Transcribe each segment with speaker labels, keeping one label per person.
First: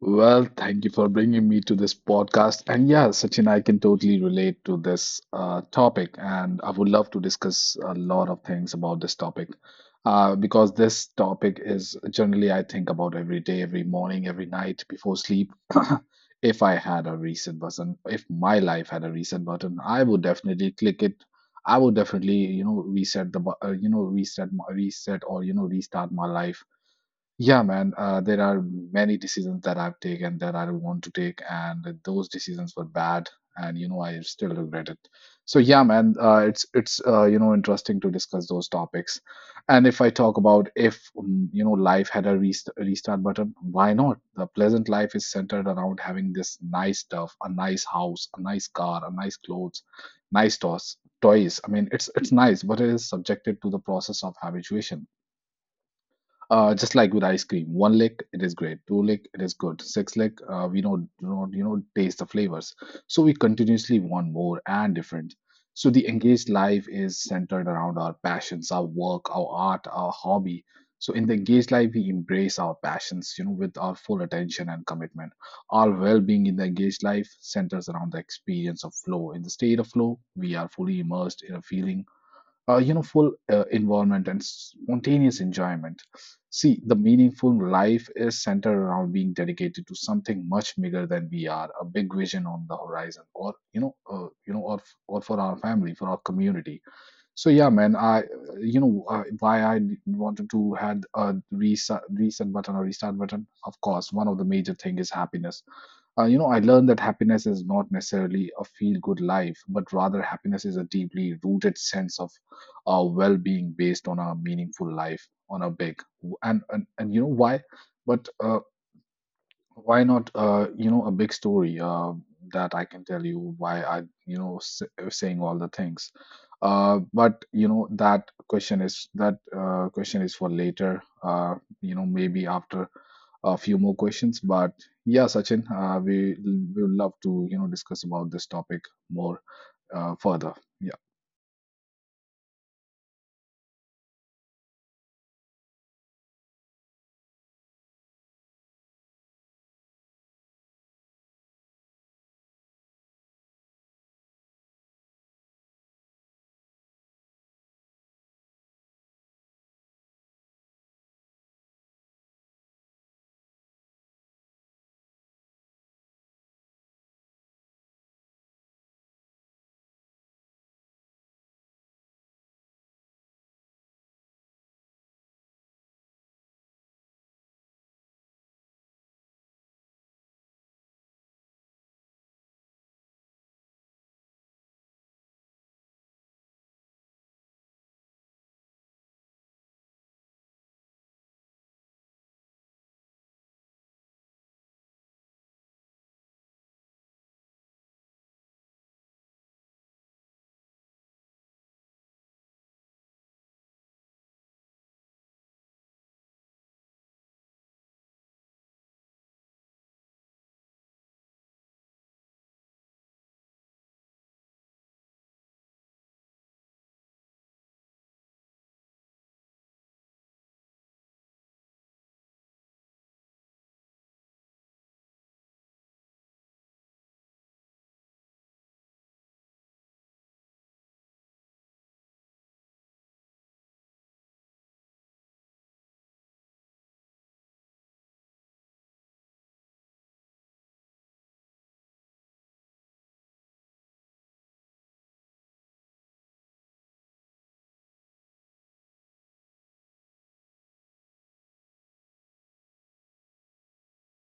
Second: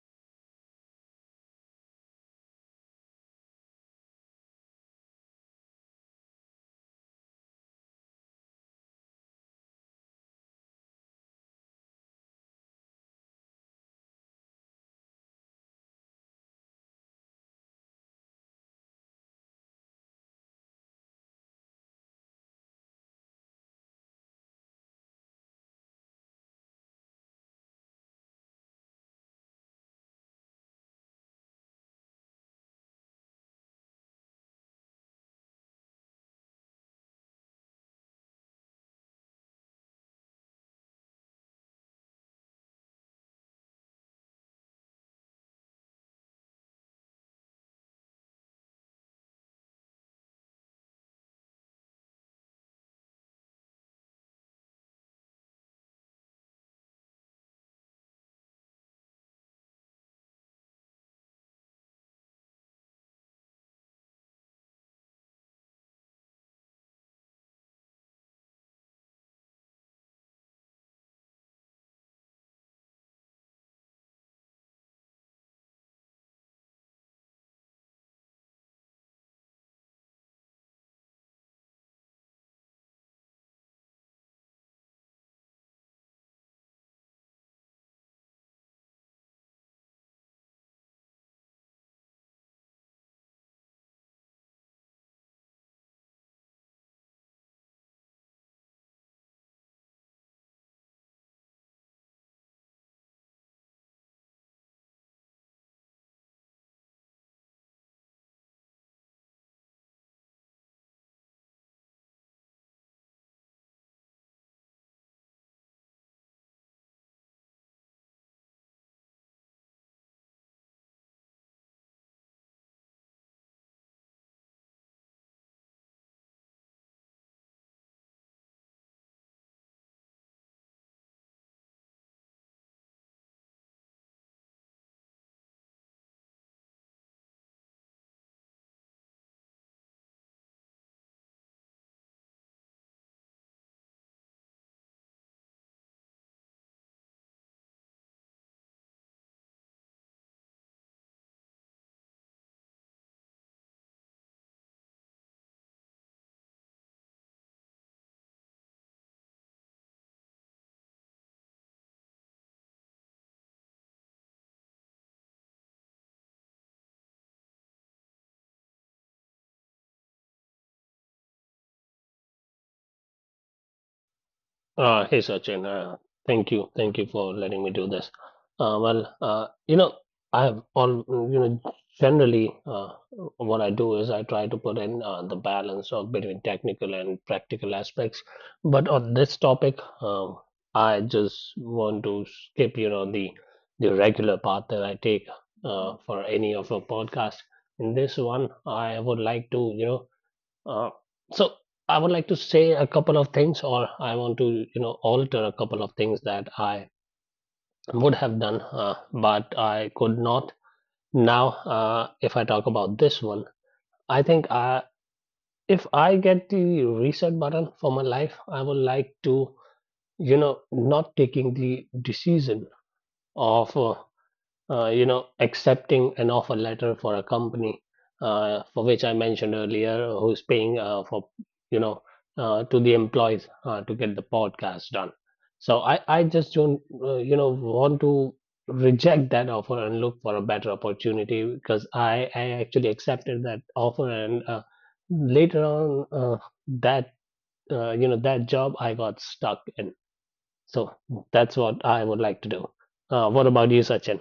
Speaker 1: Well, thank you for bringing me to this podcast. And yeah, Sachin, I can totally relate to this topic, and I would love to discuss a lot of things about this topic because this topic is generally I think about every day, every morning, every night before sleep. If I had a reset button, if my life had a reset button, I would definitely click it. I would definitely, you know, reset the, bu- you know, reset, my, reset restart my life. Yeah, man. There are many decisions that I've taken that I don't want to take, and those decisions were bad, and you know I still regret it. So yeah, man. It's interesting to discuss those topics, and if I talk about if life had a restart button, why not? The pleasant life is centered around having this nice stuff, a nice house, a nice car, a nice clothes, nice toys. Toys. I mean, it's nice, but it is subjected to the process of habituation, just like with ice cream, one lick it is great, two lick it is good, six lick we don't you know taste the flavors, so we continuously want more and different. So the engaged life is centered around our passions, our work, our art, our hobby. So in the engaged life, we embrace our passions, you know, with our full attention and commitment. Our well-being in the engaged life centers around the experience of flow. In the state of flow, we are fully immersed in a feeling, you know, full involvement and spontaneous enjoyment. See, the meaningful life is centered around being dedicated to something much bigger than we are, a big vision on the horizon, or you know, or for our family, for our community. So yeah, man, I, why I wanted to had a reset button or restart button. Of course, one of the major thing is happiness. You know, I learned that happiness is not necessarily a feel good life, but rather happiness is a deeply rooted sense of well being based on a meaningful life, on a big. And you know why? But why not, you know, a big story that I can tell you why I, you know, s saying all the things. But you know, that question is for later. You know, maybe after a few more questions. But yeah, Sachin, we would love to, you know, discuss about this topic more, further.
Speaker 2: Hey Sachin, thank you for letting me do this. Uh, well, uh, you know, I have all you know. Generally, what I do is I try to put in the balance of between technical and practical aspects. But on this topic, I just want to skip, the regular path that I take for any of a podcast. In this one, uh, so I would like to say a couple of things, or I want to, alter a couple of things that I would have done, but I could not. Now, if I talk about this one, I think I, if I get the reset button for my life, I would like to, not taking the decision of accepting an offer letter for a company for which I mentioned earlier, who's paying for, you know, to the employees to get the podcast done. So I just don't, want to reject that offer and look for a better opportunity because I actually accepted that offer and later on that, that job I got stuck in. So that's what I would like to do. What about you, Sachin?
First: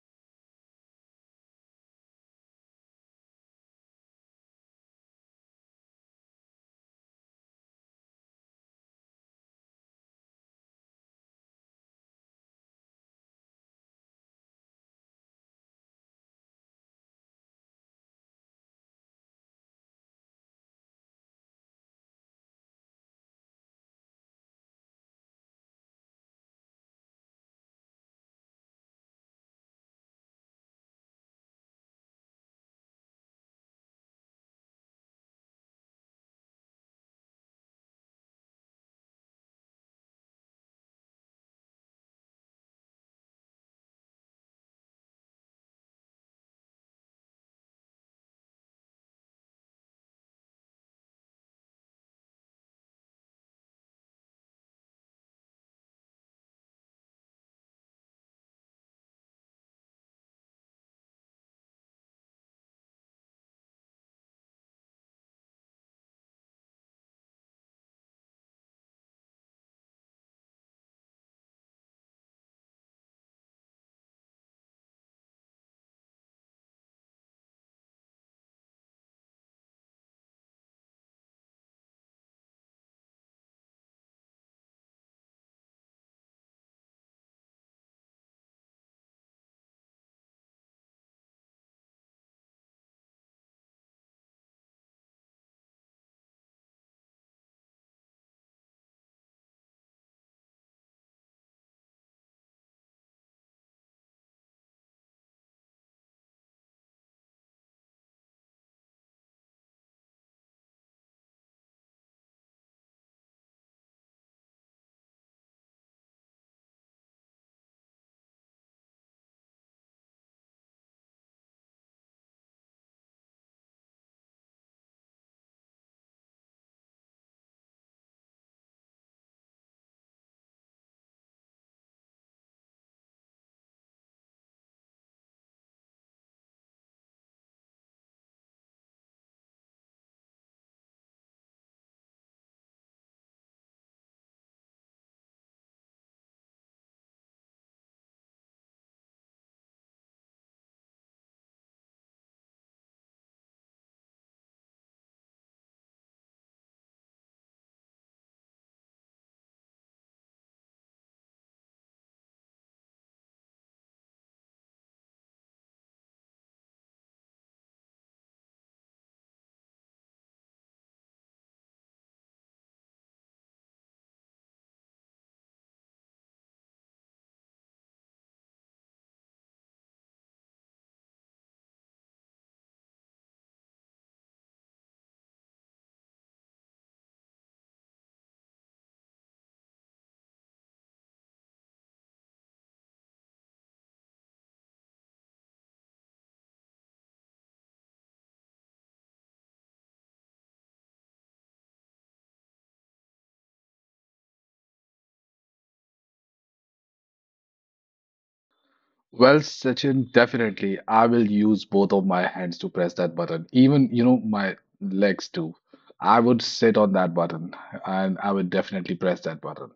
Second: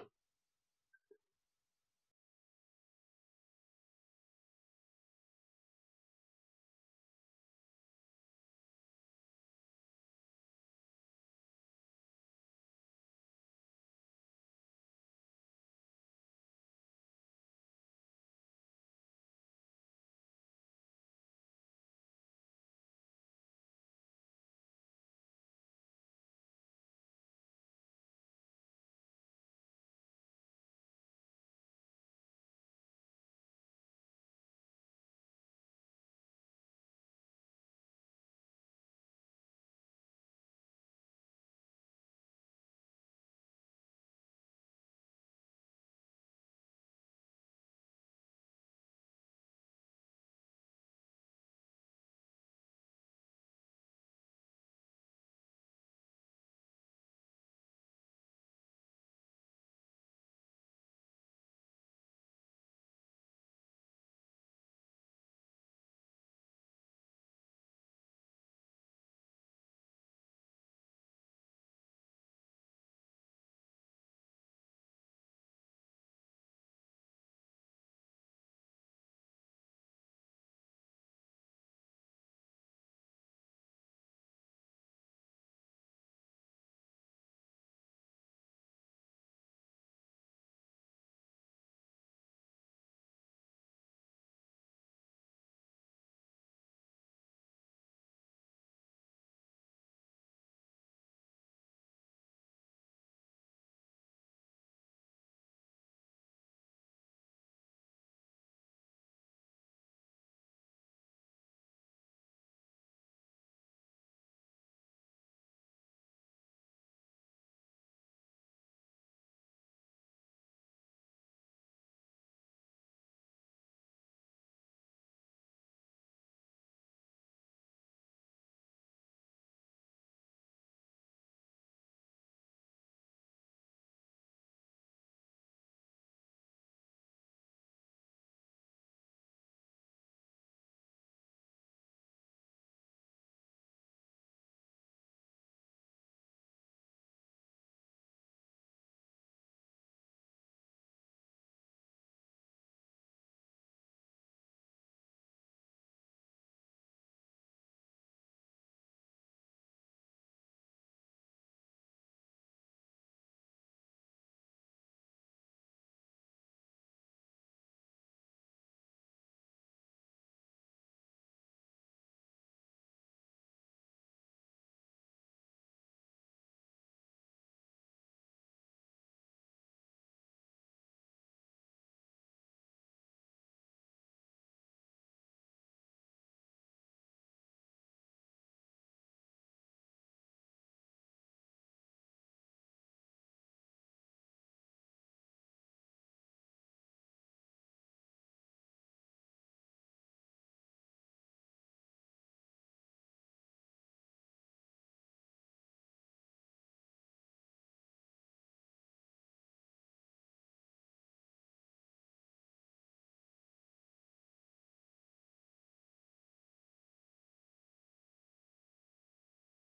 Speaker 1: Well, Sachin, definitely. I will use both of my hands to press that button. Even, you know, my legs too. I would sit on that button and I would definitely press that button.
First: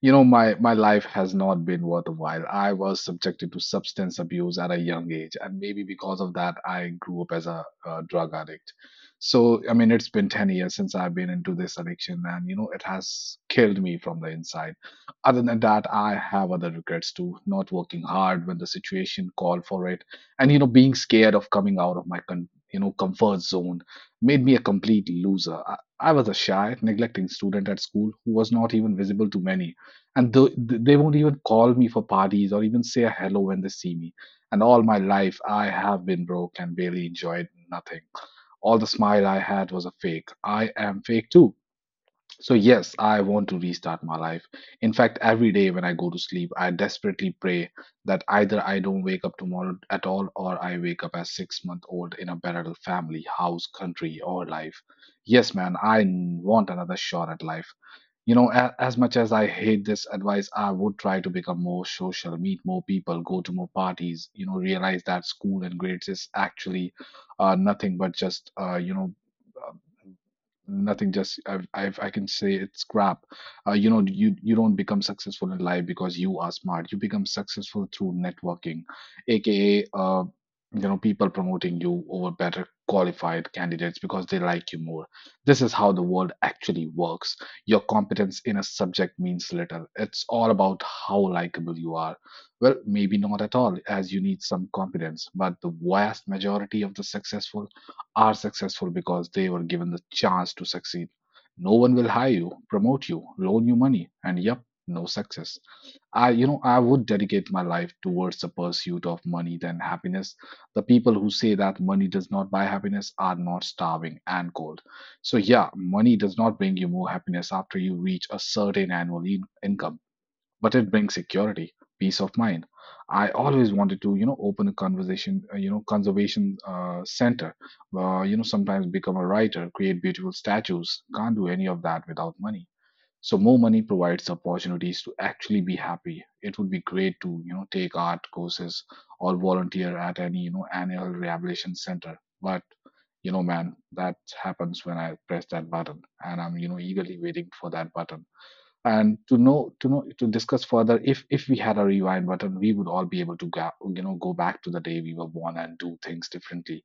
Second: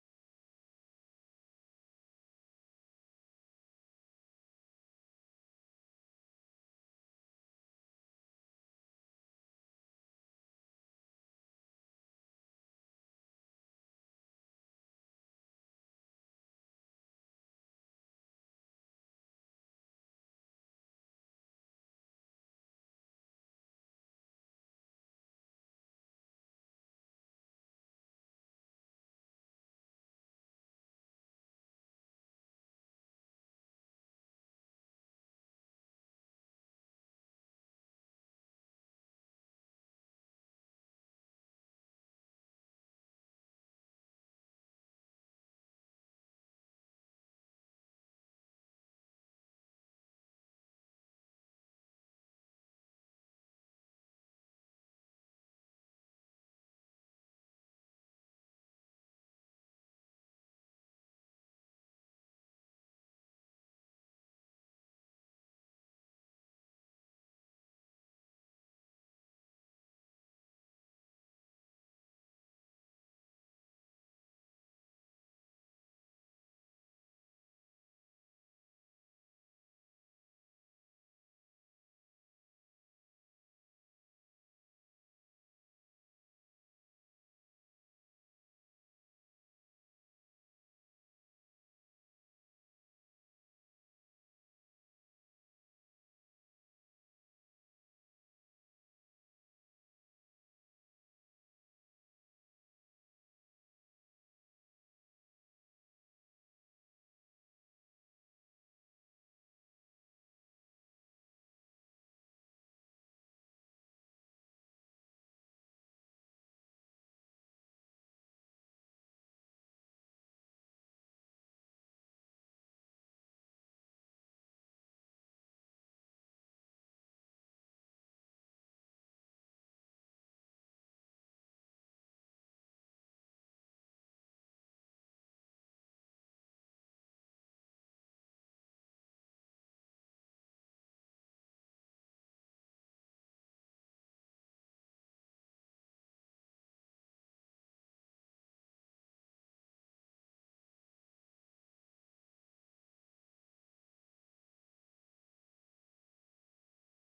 Speaker 1: You know, my life has not been worth a while. I was subjected to substance abuse at a young age, and maybe because of that, I grew up as a, drug addict. So, I mean, it's been 10 years since I've been into this addiction, and you know, it has killed me from the inside. Other than that, I have other regrets too. Not working hard when the situation called for it, and you know, being scared of coming out of my you know comfort zone made me a complete loser. I was a shy, neglecting student at school who was not even visible to many, and they won't even call me for parties or even say a hello when they see me. And all my life, I have been broke and barely enjoyed nothing. All the smile I had was a fake. I am fake too. So, yes, I want to restart my life. In fact, every day when I go to sleep, I desperately pray that either I don't wake up tomorrow at all or I wake up as 6-month old in a better family, house, country, or life. Yes, man, want another shot at life. You know, as much as I hate this advice, I would try to become more social, meet more people, go to more parties, you know, realize that school and grades is actually nothing but just, uh, nothing just I've I can say it's crap. You know, you don't become successful in life because you are smart. You become successful through networking, aka, you know, people promoting you over better qualified candidates because they like you more. This is how the world actually works. Your competence in a subject means little. It's all about how likable you are. Well, maybe not at all, as you need some competence, but the vast majority of the successful are successful because they were given the chance to succeed. No one will hire you, promote you, loan you money, and yep, no success. I would dedicate my life towards the pursuit of money than happiness. The people who say that money does not buy happiness are not starving and cold. So, yeah, money does not bring you more happiness after you reach a certain annual income, but it brings security, peace of mind. I always wanted to, you know, open a conversation, conservation center, you know, sometimes become a writer, create beautiful statues. Can't do any of that without money. So more money provides opportunities to actually be happy. It would be great to, you know, take art courses or volunteer at any, you know, annual rehabilitation center. But you know, man, that happens when I press that button, and I'm, you know, eagerly waiting for that button and to know to discuss further. If we had a rewind button, we would all be able to go, you know, go back to the day we were born and do things differently.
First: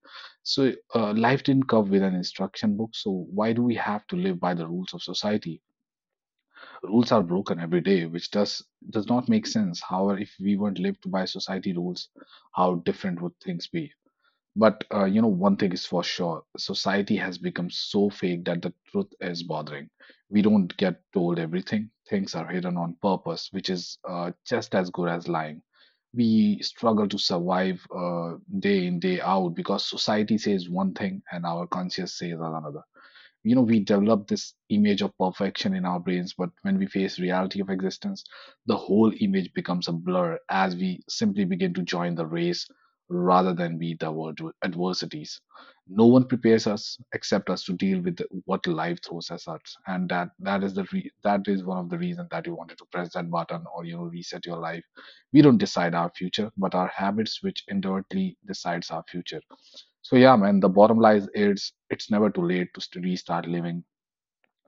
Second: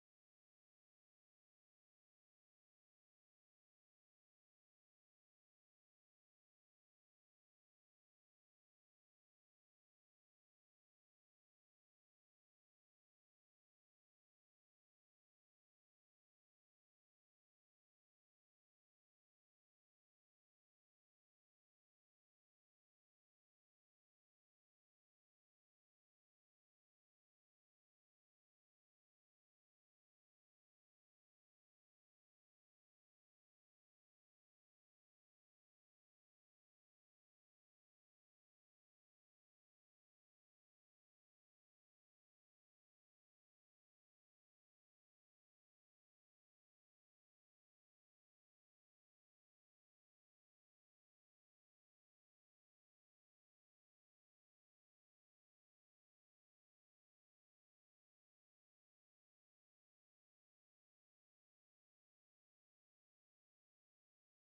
Speaker 1: So, life didn't come with an instruction book, so why do we have to live by the rules of society? Rules are broken every day, which does not make sense. However, if we weren't lived by society rules, how different would things be? But you know, one thing is for sure, society has become so fake that the truth is bothering. We don't get told everything. Things are hidden on purpose, which is just as good as lying. We struggle to survive, day in, day out, because society says one thing and our conscience says another. You know, we develop this image of perfection in our brains, but when we face reality of existence, the whole image becomes a blur as we simply begin to join the race rather than be the world to adversities. No one prepares us except us to deal with what life throws at us, and that is the that is one of the reasons that you wanted to press that button, or you know, reset your life. We don't decide our future, but our habits, which indirectly decides our future. So yeah, man, the bottom line is, it's never too late to restart living.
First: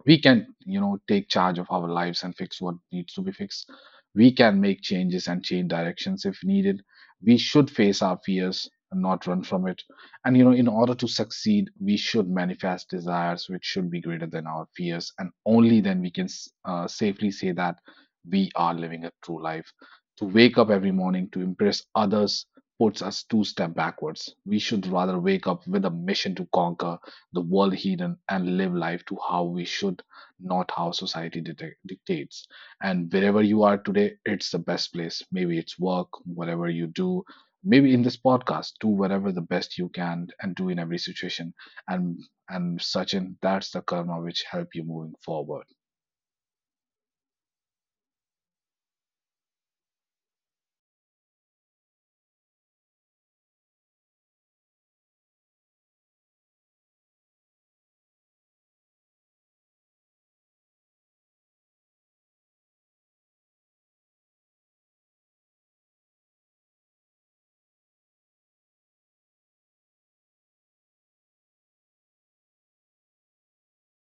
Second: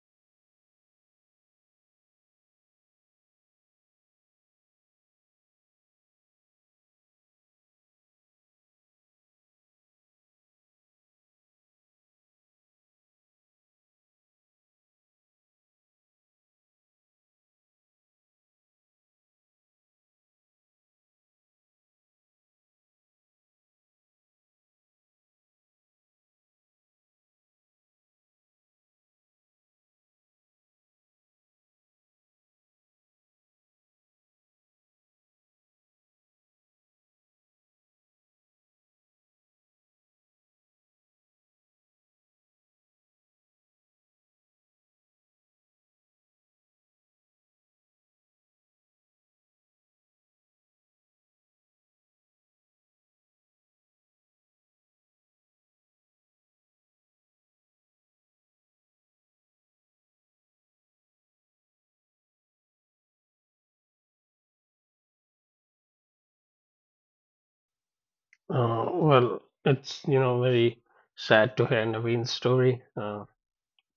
Speaker 1: We can, you know, take charge of our lives and fix what needs to be fixed. We can make changes and change directions if needed. We should face our fears and not run from it. And you know, in order to succeed, we should manifest desires which should be greater than our fears, and only then we can safely say that we are living a true life. To wake up every morning to impress others puts us two step backwards. We should rather wake up with a mission to conquer the world hidden and live life to how we should, not how society dictates. And wherever you are today, it's the best place. Maybe it's work, whatever you do, maybe in this podcast, do whatever the best you can and do in every situation. And and Sachin, that's the karma which help you moving forward.
Speaker 2: It's very sad to hear Naveen's story. Uh,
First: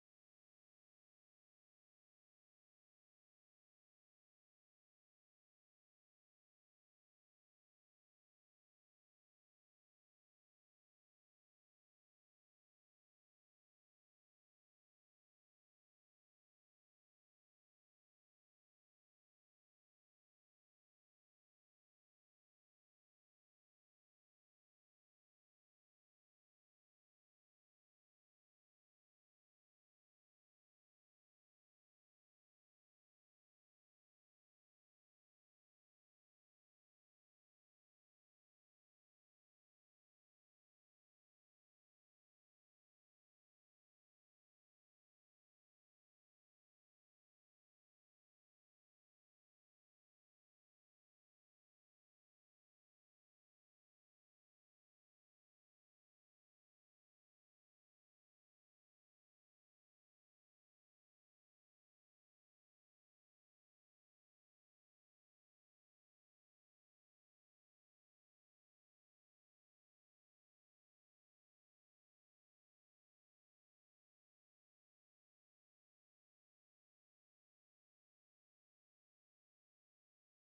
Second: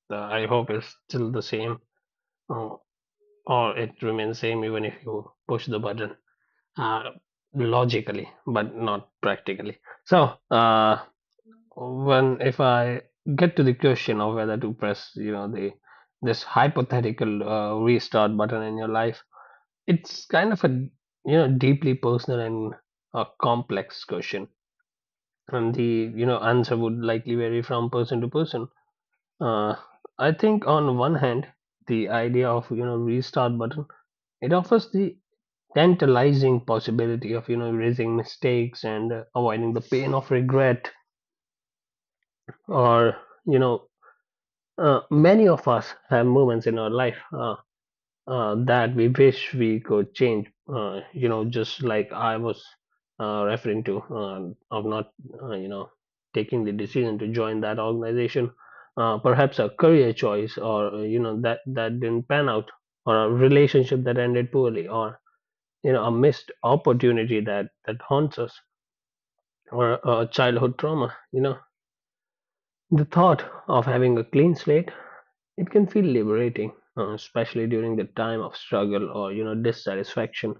Speaker 2: the, I hope it's still the same, uh, or it remains same even if you push the button uh, logically, but not practically. So, when if I get to the question of whether to press, the this hypothetical restart button in your life, it's kind of a deeply personal and a complex question, and the answer would likely vary from person to person. Uh, i think on one hand the idea of restart button, it offers the tantalizing possibility of erasing mistakes and avoiding the pain of regret. Or you know many of us have moments in our life that we wish we could change. Just like I was referring to of not, uh, you know, taking the decision to join that organization. Perhaps a career choice, or that didn't pan out, or a relationship that ended poorly, or a missed opportunity that haunts us, or a childhood trauma. The thought of having a clean slate, it can feel liberating, especially during the time of struggle or dissatisfaction.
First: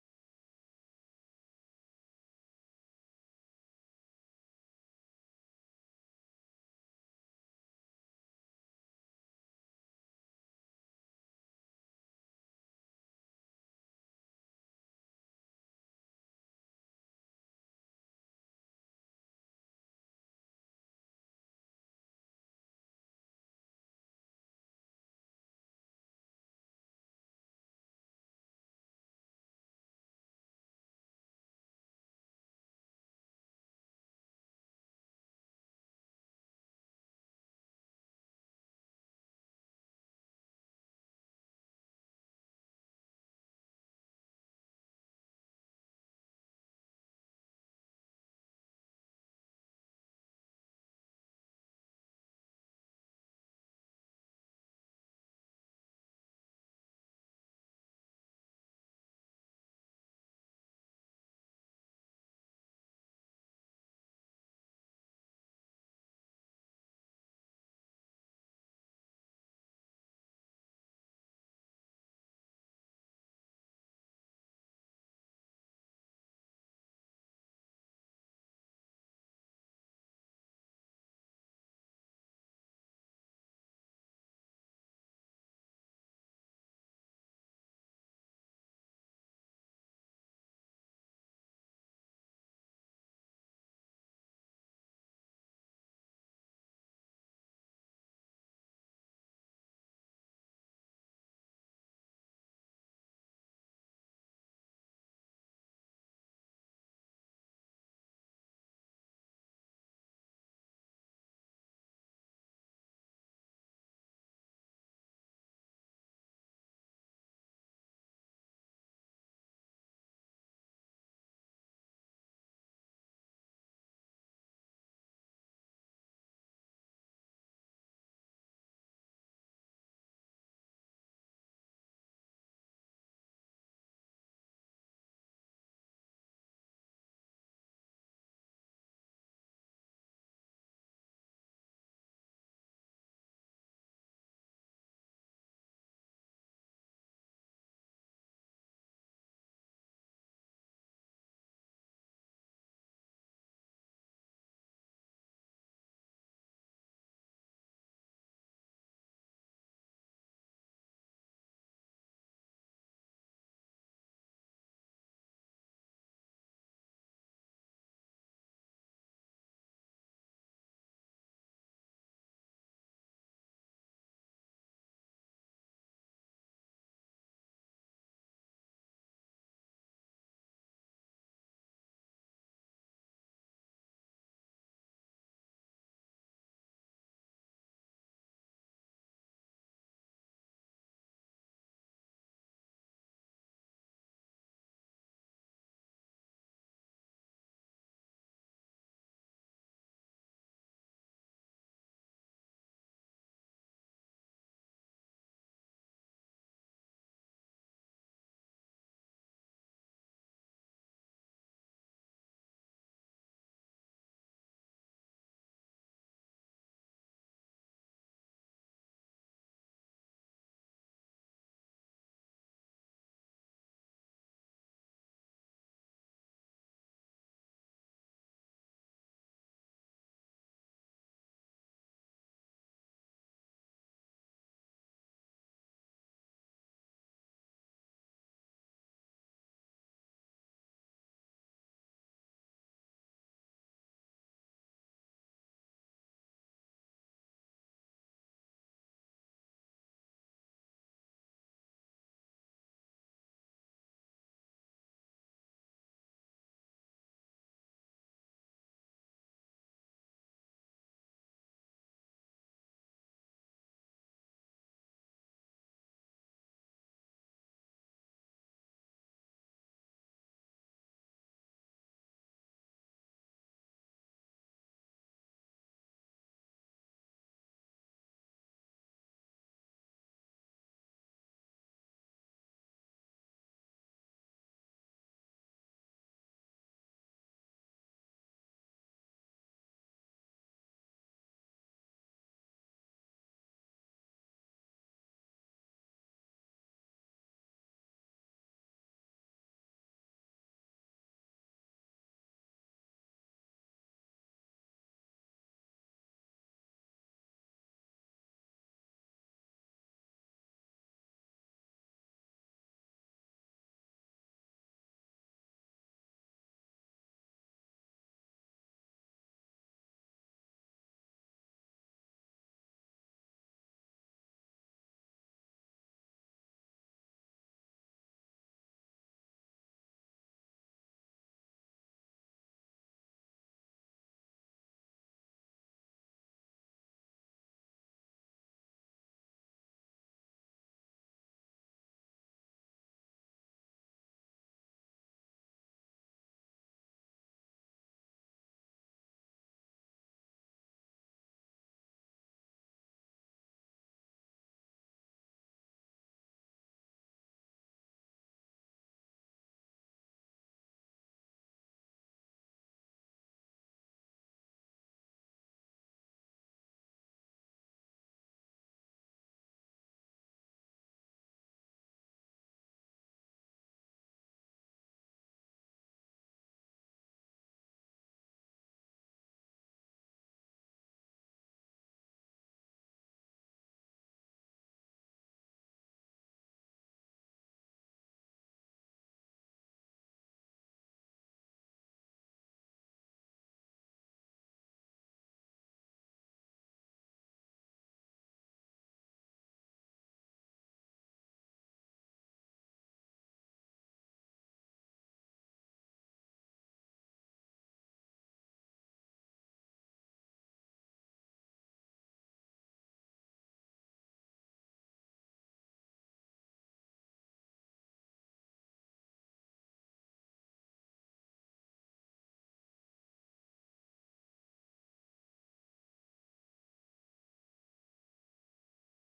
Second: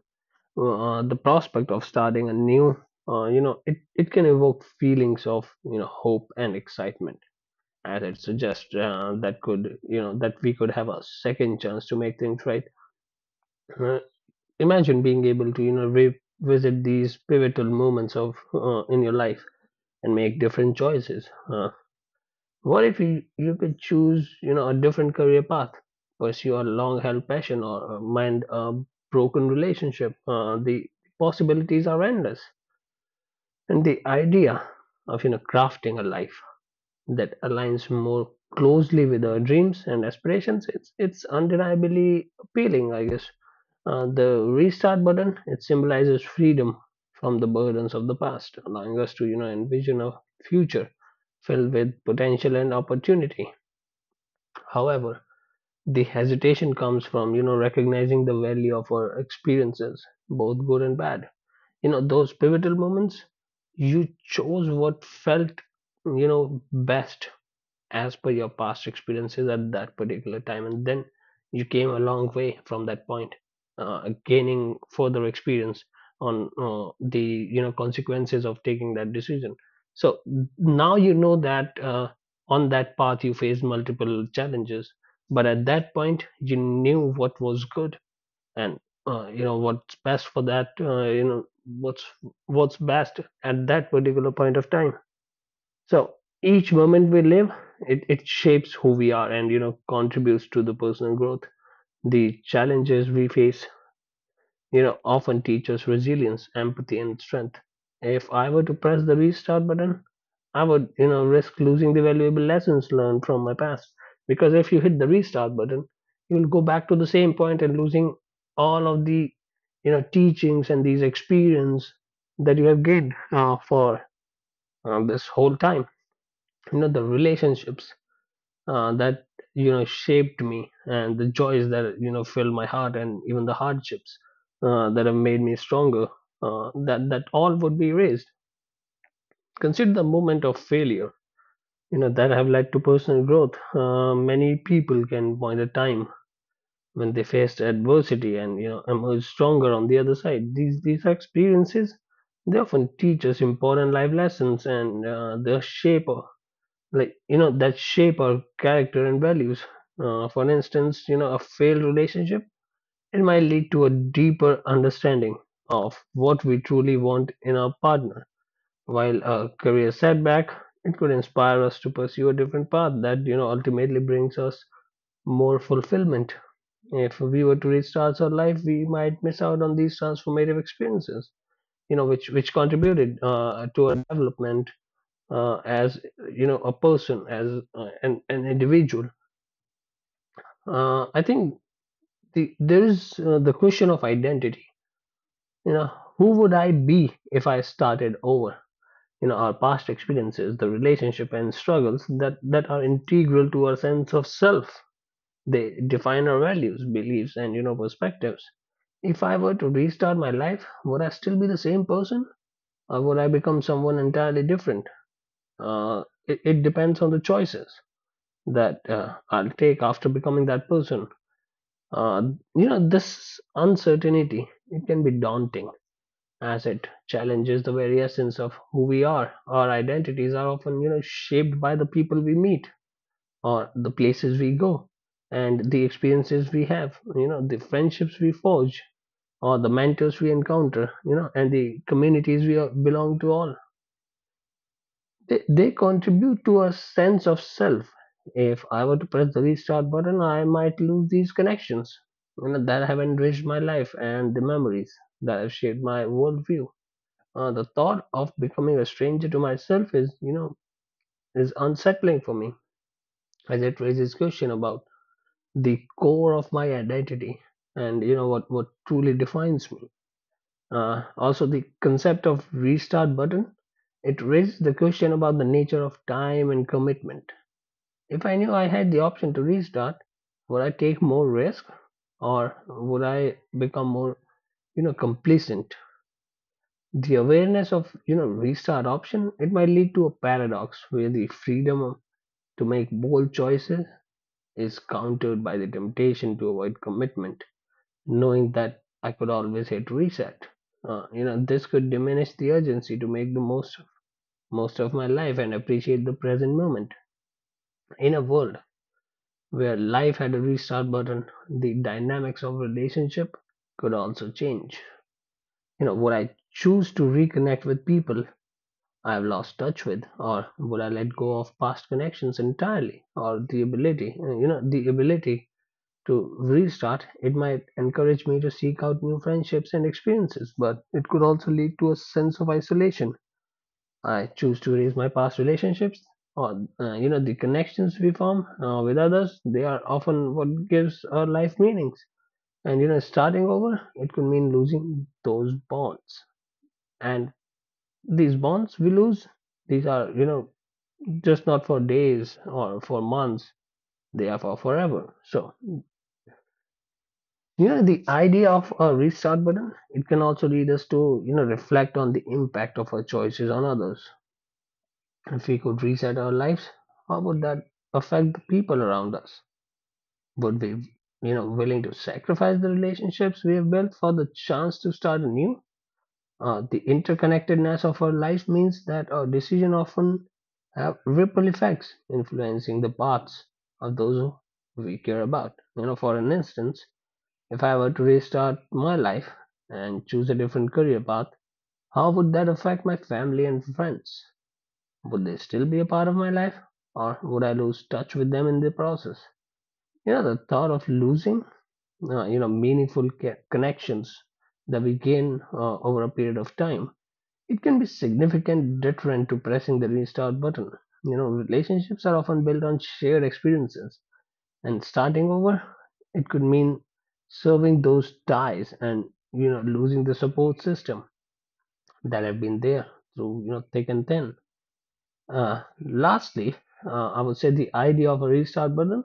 Speaker 2: The prospect of starting a new, it can evoke feelings of hope and excitement, as it suggests that could that we could have a second chance to make things right. Uh, imagine being able to revisit these pivotal moments of in your life and make different choices. Uh, what if you could choose, a different career path, pursue a long held passion, or mend a broken relationship. The possibilities are endless. And the idea of crafting a life that aligns more closely with our dreams and aspirations, it's undeniably appealing, I guess. The restart button, it symbolizes freedom from the burdens of the past, allowing us to envision a future filled with potential and opportunity. However, the hesitation comes from recognizing the value of our experiences, both good and bad. Those pivotal moments, you chose what felt you know best as per your past experiences at that particular time, and then you came a long way from that point, gaining further experience on the consequences of taking that decision. So now you know that, on that path you faced multiple challenges, but at that point you knew what was good and what's best for that what's best at that particular point of time. So each moment we live, it shapes who we are and contributes to the personal growth. The challenges we face often teach us resilience, empathy, and strength. If I were to press the restart button, I would, risk losing the valuable lessons learned from my past. Because if you hit the restart button, you'll go back to the same point and losing all of the, teachings and these experience that you have gained for this whole time. The relationships that shaped me, and the joys that filled my heart, and even the hardships that have made me stronger. That all would be erased. Consider the moment of failure that have led to personal growth. Many people can point a time when they faced adversity and emerged stronger on the other side. These experiences, they often teach us important life lessons, and like that shape our character and values. For instance, a failed relationship, it might lead to a deeper understanding of what we truly want in our partner, while a career setback, it could inspire us to pursue a different path that ultimately brings us more fulfillment. If we were to restart our life, we might miss out on these transformative experiences, which contributed to our development as a person, as an individual. I think there is the question of identity. You know, who would I be if I started over? Our past experiences, the relationship and struggles that are integral to our sense of self, they define our values, beliefs, and perspectives. If I were to restart my life, would I still be the same person, or would I become someone entirely different? Uh, it, it depends on the choices that I'll take after becoming that person. uh, this uncertainty, it can be daunting, as it challenges the very essence of who we are. Our identities are often, shaped by the people we meet or the places we go and the experiences we have, the friendships we forge or the mentors we encounter, and the communities we are, belong to all. They contribute to a sense of self. If I were to press the restart button, I might lose these connections, that have enriched my life, and the memories that have shaped my worldview. The thought of becoming a stranger to myself is, is unsettling for me, as it raises question about the core of my identity and what truly defines me. Also, the concept of restart button, it raises the question about the nature of time and commitment. If I knew I had the option to restart, would I take more risk, or would I become more, complacent? The awareness of restart option, it might lead to a paradox where the freedom to make bold choices is countered by the temptation to avoid commitment, knowing that I could always hit reset. This could diminish the urgency to make the most of my life and appreciate the present moment. In a world where life had a restart button, the dynamics of relationship could also change. Would I choose to reconnect with people I've lost touch with? Or would I let go of past connections entirely? Or the ability to restart? It might encourage me to seek out new friendships and experiences, but it could also lead to a sense of isolation. I choose to erase my past relationships or, the connections we form with others. They are often what gives our life meanings. And, starting over, it could mean losing those bonds. And these bonds we lose, these are just not for days or for months, they are for forever. So the idea of a restart button, it can also lead us to reflect on the impact of our choices on others. If we could reset our lives, how would that affect the people around us? Would we willing to sacrifice the relationships we have built for the chance to start anew. The interconnectedness of our lives means that our decisions often have ripple effects, influencing the paths of those we care about. For an instance, if I were to restart my life and choose a different career path, how would that affect my family and friends? Would they still be a part of my life, or would I lose touch with them in the process? You know, the thought of losing, meaningful connections that we gain over a period of time it can be significant deterrent to pressing the restart button. You know, relationships are often built on shared experiences, and starting over, it could mean serving those ties and losing the support system that have been there through thick and thin. Lastly, I would say the idea of a restart button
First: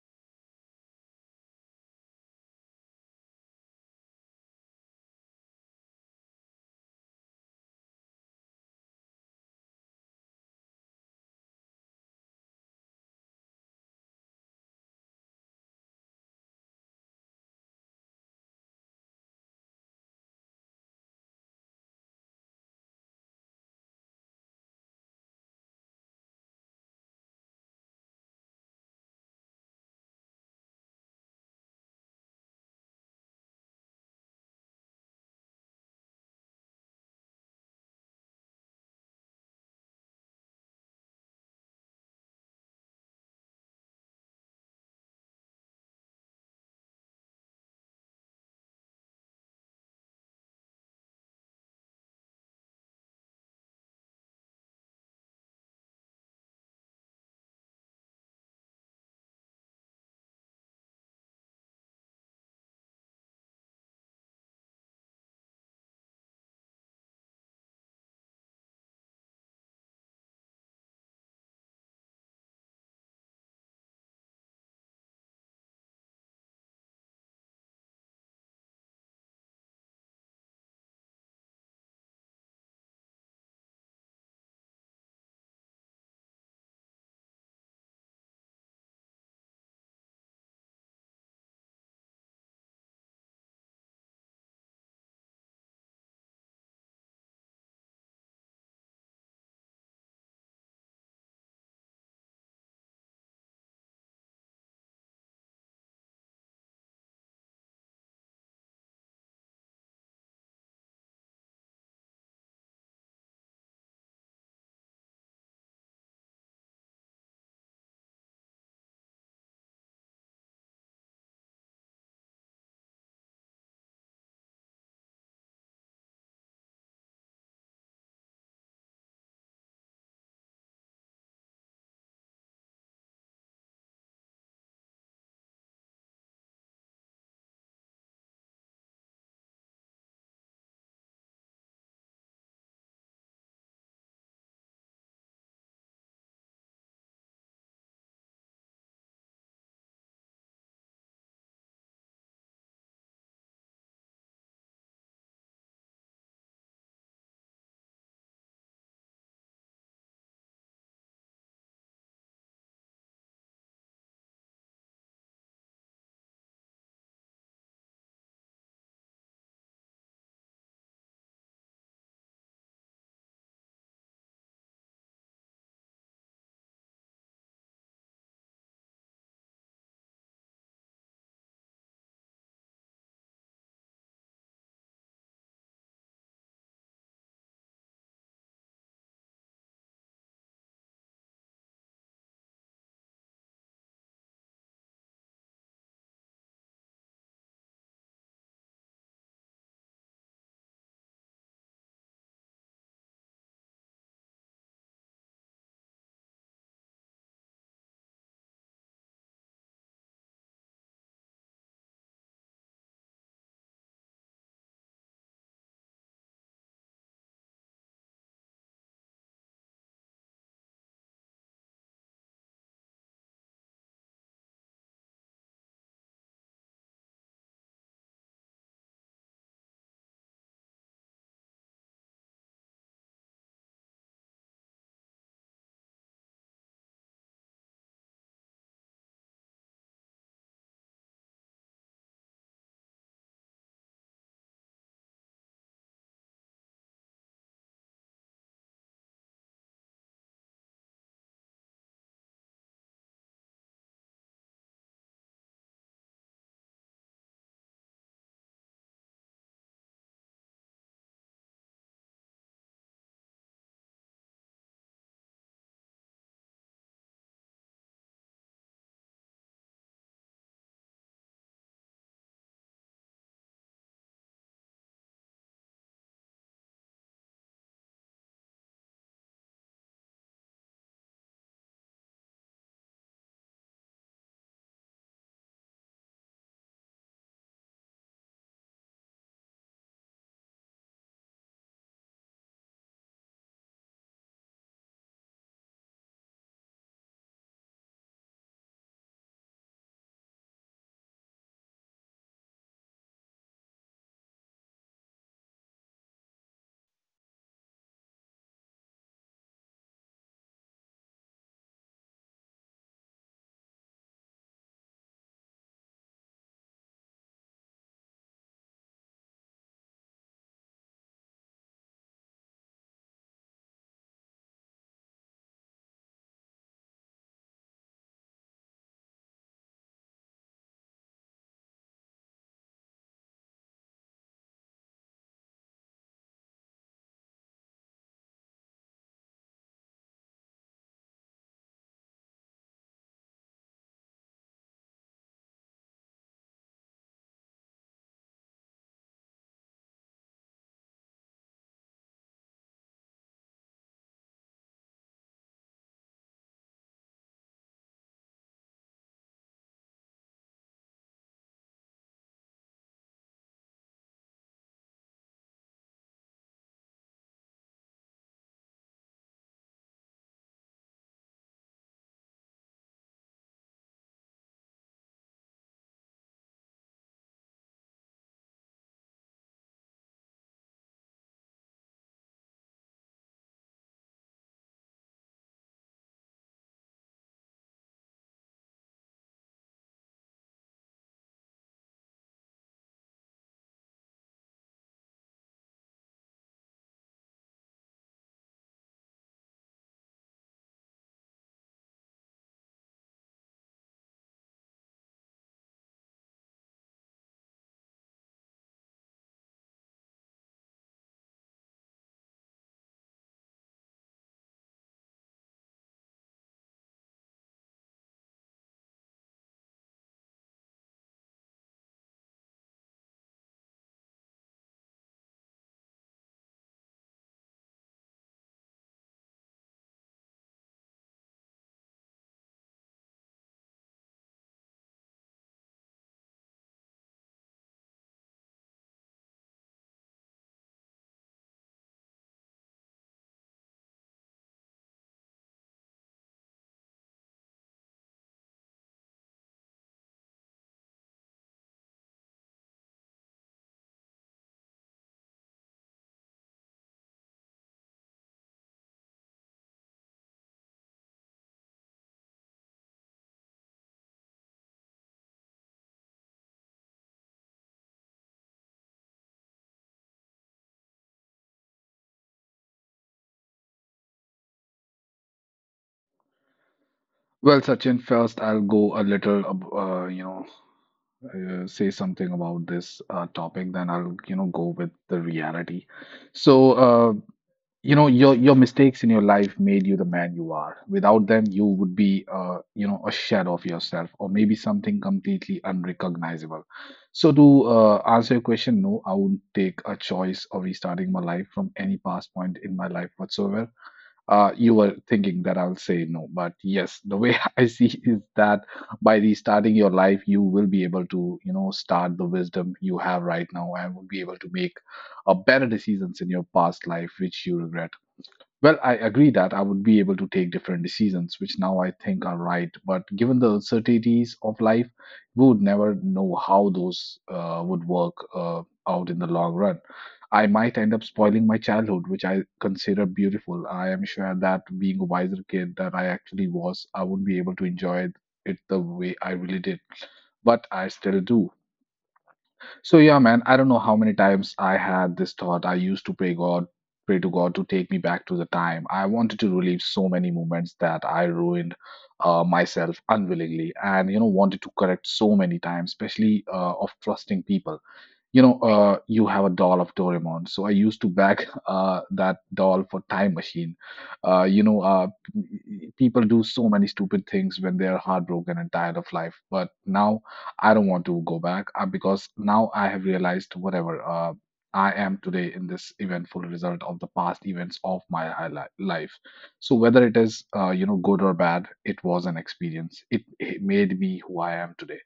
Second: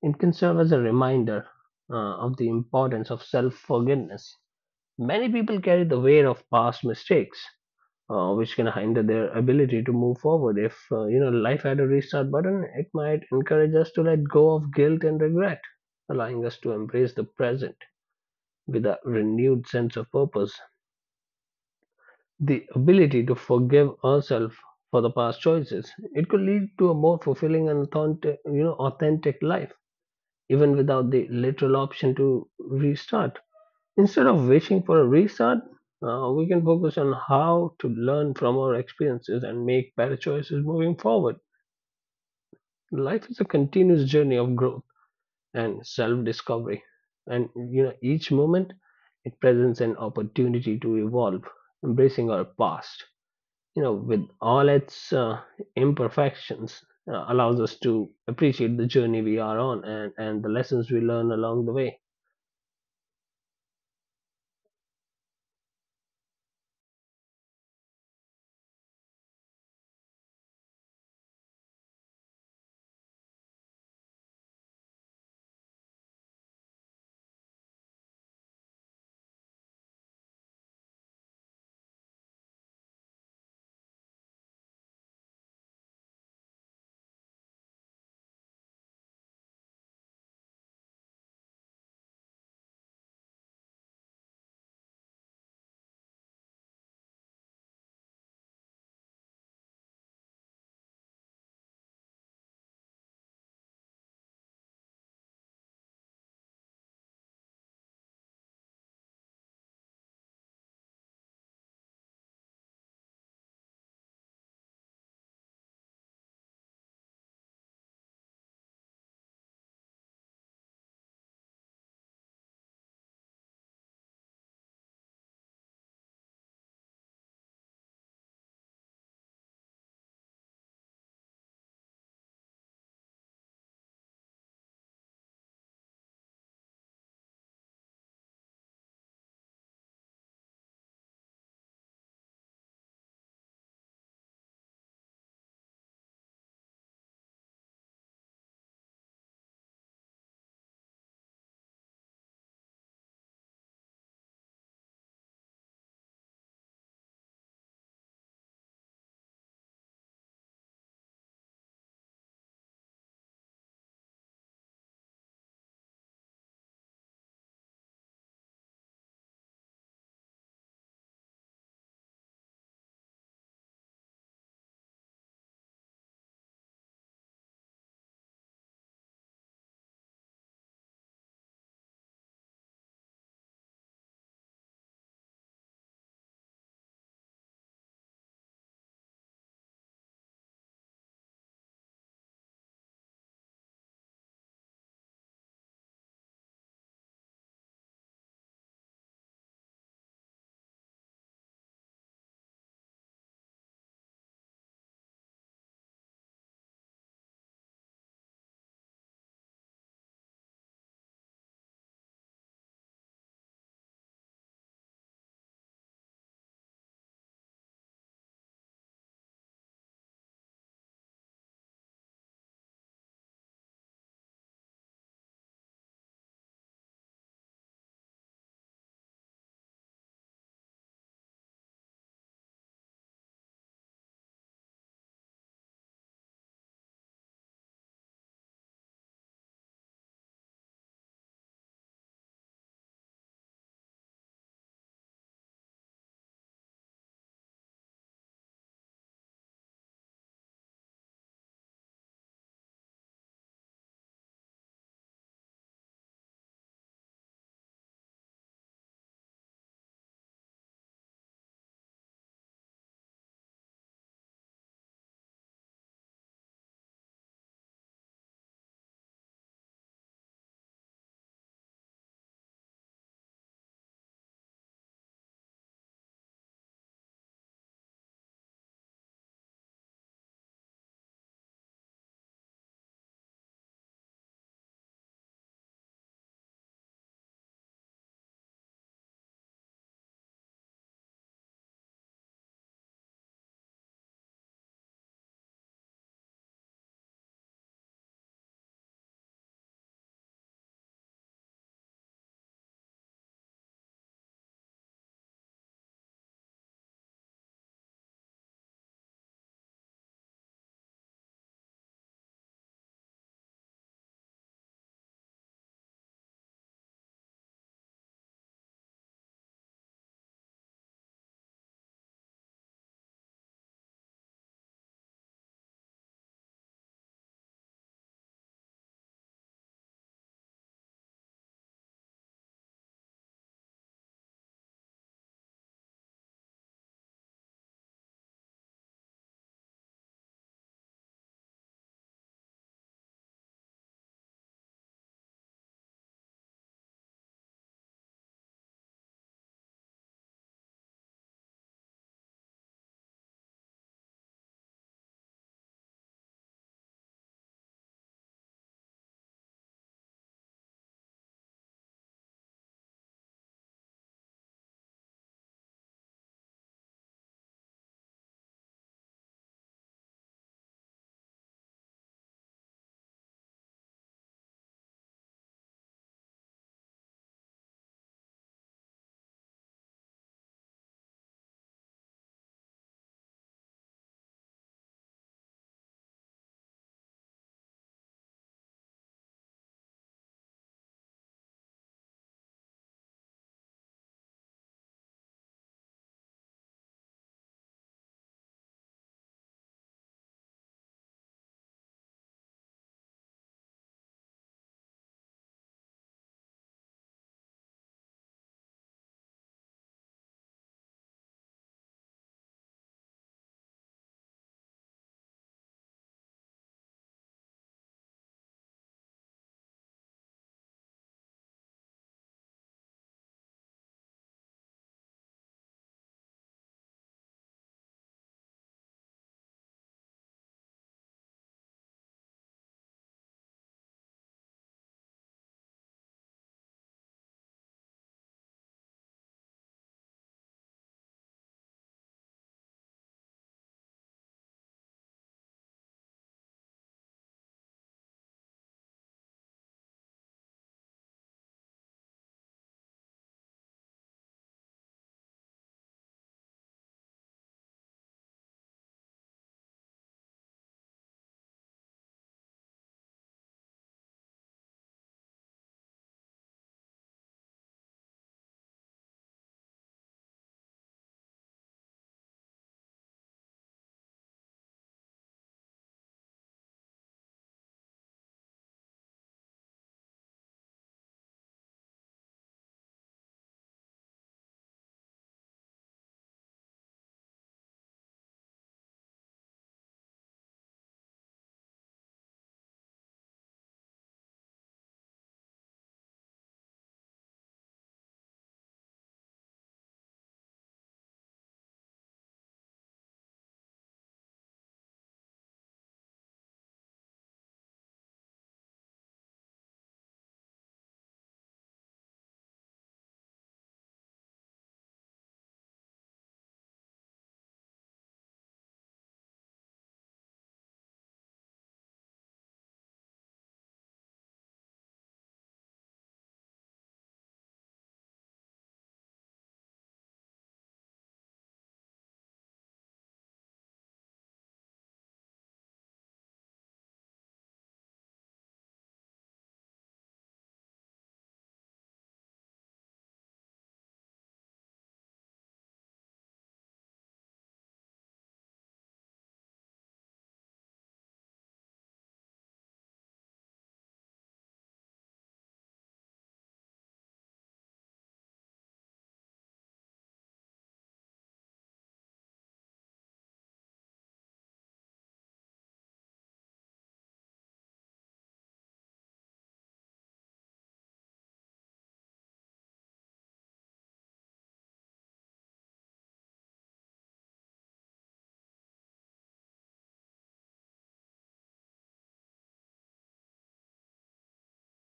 Speaker 2: it can serve as a reminder of the importance of self forgiveness. Many people carry the weight of past mistakes which can hinder their ability to move forward. If life had a restart button, it might encourage us to let go of guilt and regret, allowing us to embrace the present with a renewed sense of purpose. The ability to forgive ourselves for the past choices it could lead to a more fulfilling and authentic, you know authentic life, even without the literal option to restart. Instead of wishing for a restart, we can focus on how to learn from our experiences and make better choices moving forward. Life is a continuous journey of growth and self-discovery, and each moment it presents an opportunity to evolve, embracing our past. You know, with all its imperfections, allows us to appreciate the journey we are on and the lessons we learn along the way.
Speaker 1: Well, Sachin, first I'll go a little, you know, say something about this topic, then I'll, you know, go with the reality. So, your mistakes in your life made you the man you are. Without them you would be a shadow of yourself, or maybe something completely unrecognizable. So to answer your question, no, I wouldn't take a choice of restarting my life from any past point in my life whatsoever. You were thinking that I'll say no, but yes. The way I see is that by restarting your life you will be able to start the wisdom you have right now and will be able to make better decisions in your past life which you regret. Well, I agree that I would be able to take different decisions, which now I think are right. But given the uncertainties of life, we would never know how those would work out in the long run. I might end up spoiling my childhood, which I consider beautiful. I am sure that being a wiser kid that I actually was, I wouldn't be able to enjoy it the way I really did. But I still do. So yeah, man, I don't know how many times I had this thought. I used to pray God, pray to God to take me back to the time. I wanted to relive so many moments that I ruined myself unwillingly, and wanted to correct so many times, especially of trusting people. You have a doll of Doraemon. So I used to bag that doll for Time Machine. Uh, you know, uh, People do so many stupid things when they are heartbroken and tired of life. But now I don't want to go back because now I have realized whatever I am today in this eventful result of the past events of my life. So whether it is good or bad, it was an experience. It made me who I am today,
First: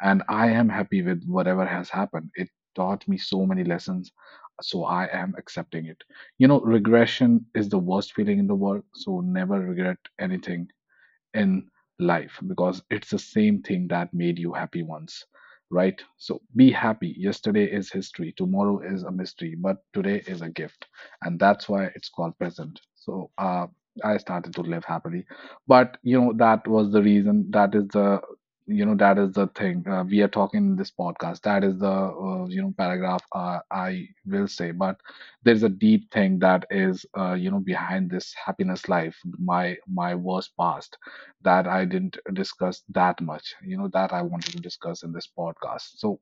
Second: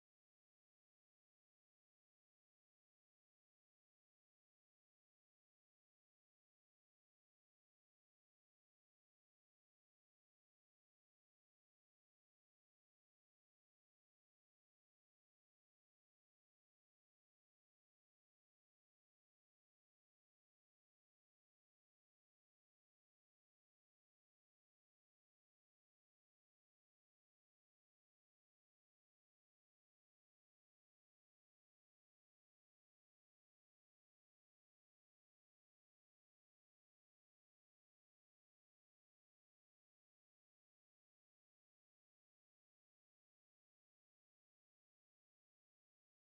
Speaker 1: and I am happy with whatever has happened. It taught me so many lessons. So I am accepting it. You know, regression is the worst feeling in the world. So never regret anything in life, because it's the same thing that made you happy once, right? So be happy. Yesterday is history, tomorrow is a mystery, but today is a gift, and that's why it's called present. So, I started to live happily, but you know, that was the reason. That is the thing we are talking in this podcast. That is the paragraph I will say. But there's a deep thing that is behind this happiness life, my worst past that I didn't discuss that much, you know, that I wanted to discuss in this podcast. So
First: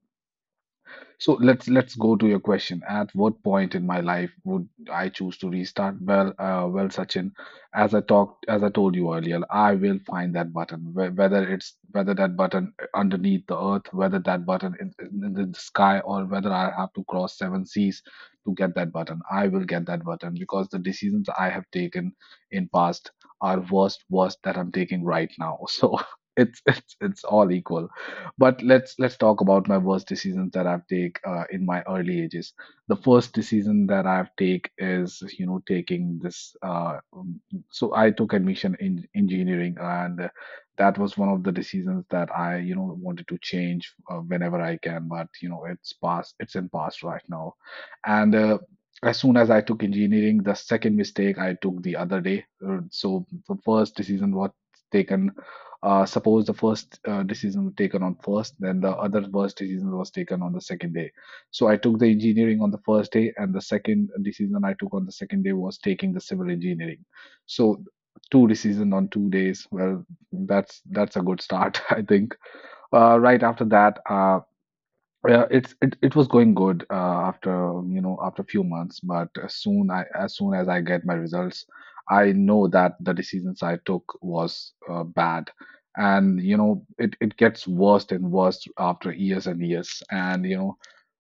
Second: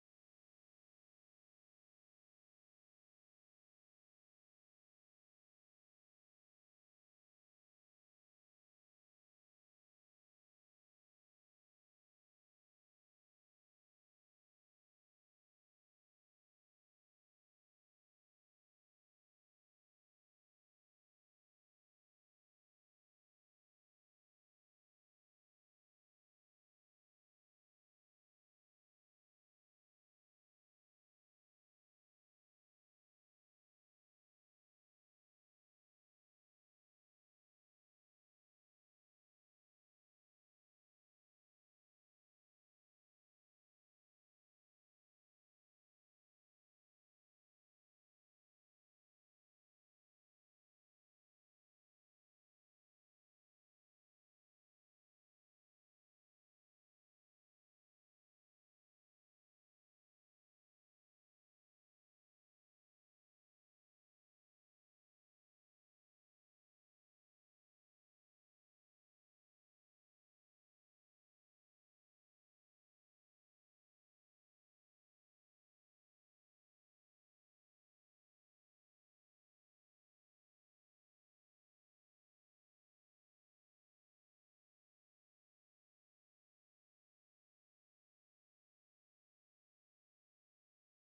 Speaker 1: let's go to your question. At what point in my life would I choose to restart? Well, well, Sachin, as I talked, as I told you earlier, I will find that button. Whether it's whether that button underneath the earth, whether that button in, in the sky, or whether I have to cross seven seas to get that button, I will get that button, because the decisions I have taken in past are worst, that I'm taking right now. So it's all equal. But let's talk about my worst decisions that I've take in my early ages. The first decision that I've take is, you know, taking this. So I took admission in engineering, and that was one of the decisions that I wanted to change whenever I can. But you know, it's past. It's in past right now, and. As soon as I took engineering, the second mistake I took the other day. So the first decision was taken, suppose the first decision was taken on first, then the other worst decision was taken on the second day. So I took the engineering on the first day, and the second decision I took on the second day was taking the civil engineering. So two decisions on 2 days. Well, that's a good start, I think. Right after that, yeah, it was going good after after a few months, but as soon as I get my results, I know that the decisions I took was bad, and you know, it gets worse and worse after years and years, and you know,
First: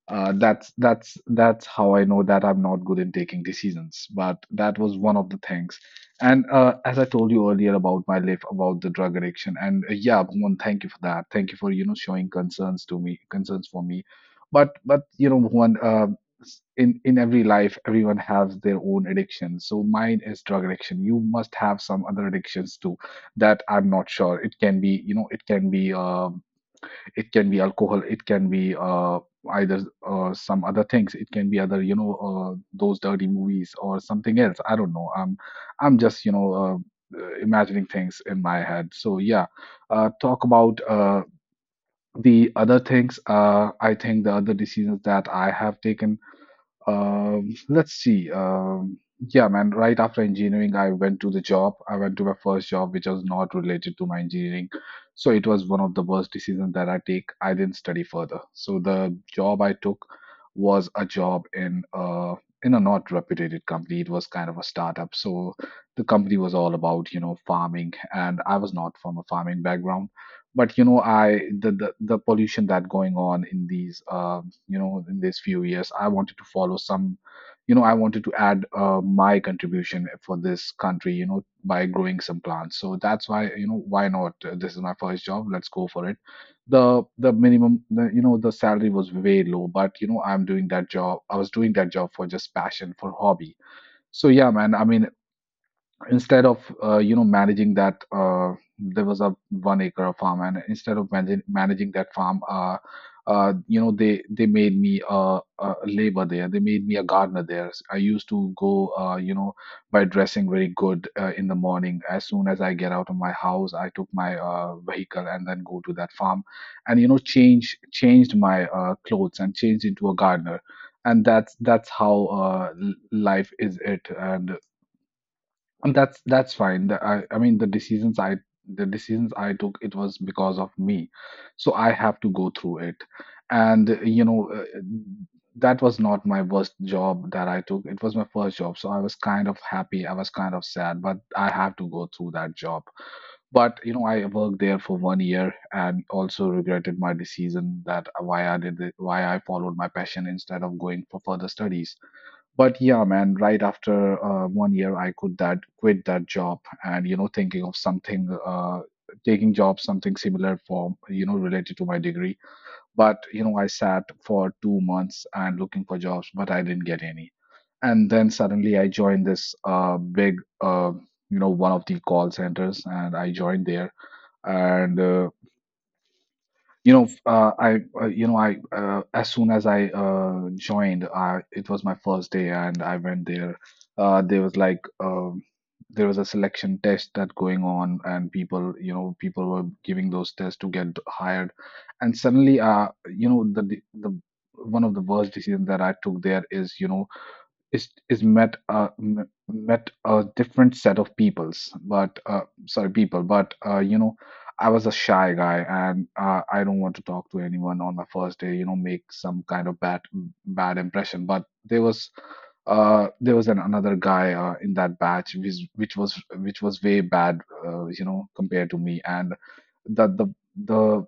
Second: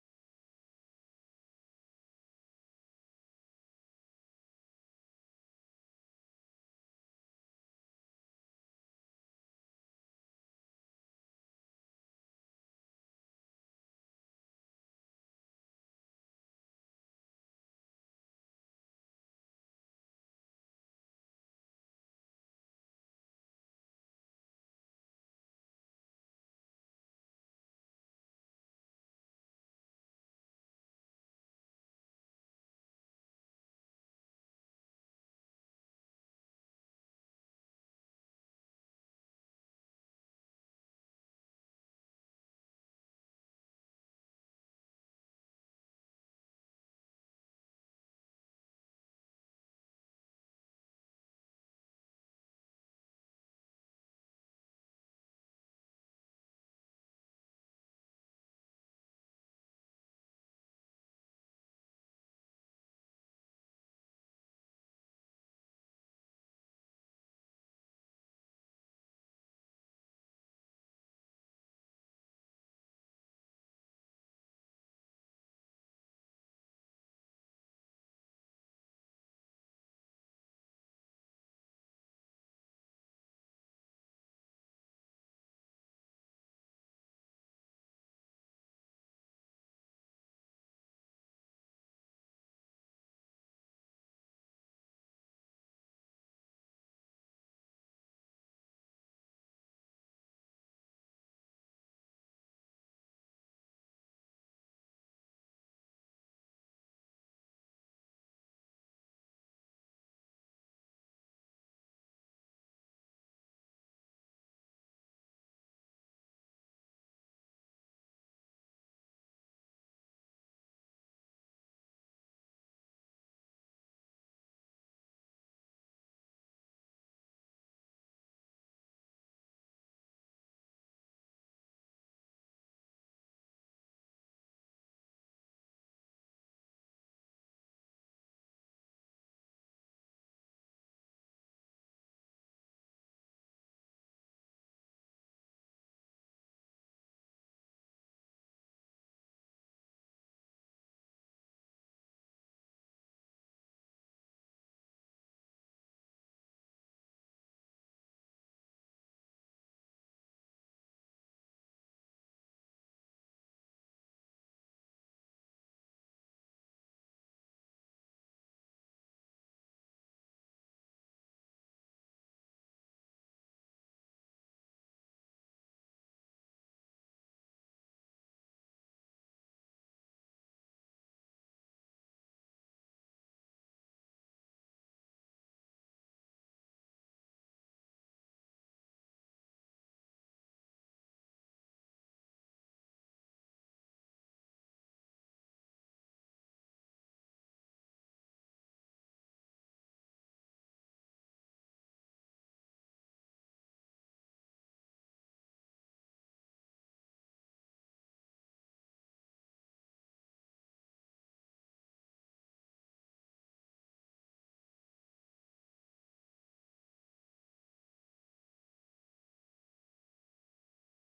Speaker 1: that's how I know that I'm not good in taking decisions. But that was one of the things, and as I told you earlier about my life, about the drug addiction, and yeah, Bhuvan, thank you for that. Thank you for showing concerns to me, concerns for me. But you know, Bhuvan, in every life, everyone has their own addiction. So mine is drug addiction. You must have some other addictions too that I'm not sure. It can be, you know, it can be alcohol, it can be either some other things. It can be other, those dirty movies or something else, I don't know. I'm just imagining things in my head. So yeah, talk about the other things. I think the other decisions that I have taken, let's see. Yeah, man. Right after engineering, I went to the job. I went to my first job, which was not related to my engineering. So it was one of the worst decisions that I take. I didn't study further. So the job I took was a job in a not reputed company. It was kind of a startup. So the company was all about, you know, farming, and I was not from a farming background. But you know, the pollution that going on in these in these few years, I wanted to follow some, I wanted to add my contribution for this country, you know, by growing some plants. So that's why, you know, why not? This is my first job, let's go for it. The minimum, you know, the salary was way low, but you know, I was doing that job for just passion, for hobby. So yeah, man, I mean, instead of managing that there was a 1 acre of farm, and instead of managing that farm, you know, they made me a labor there. They made me a gardener there. I used to go, you know, by dressing very good in the morning. As soon as I get out of my house, I took my vehicle and then go to that farm, and you know, changed my clothes and changed into a gardener, and that's how life is it, and that's fine. The, I mean the decisions I, the decisions I took it was because of me, so I have to go through it, and that was not my worst job that I took. It was my first job, so I was kind of happy. I was kind of sad, but I have to go through that job. But you know, I worked there for 1 year and also regretted my decision, that why I did it, why I followed my passion instead of going for further studies. But yeah, man, right after 1 year, I could that quit that job, and you know, thinking of something, taking job something similar, for related to my degree. But you know, I sat for 2 months and looking for jobs, but I didn't get any. And then suddenly I joined this big, you know, one of the call centers, and I joined there and. You know I you know I as soon as I joined, it was my first day and I went there. There was like there was a selection test that going on, and people, you know, people were giving those tests to get hired. And suddenly, you know, one of the worst decisions that I took there is, you know, is met met a different set of peoples, but sorry, people, but you know, I was a shy guy, and I don't want to talk to anyone on my first day, you know, make some kind of bad, impression. But there was another guy in that batch, which which was way bad, you know, compared to me. And that the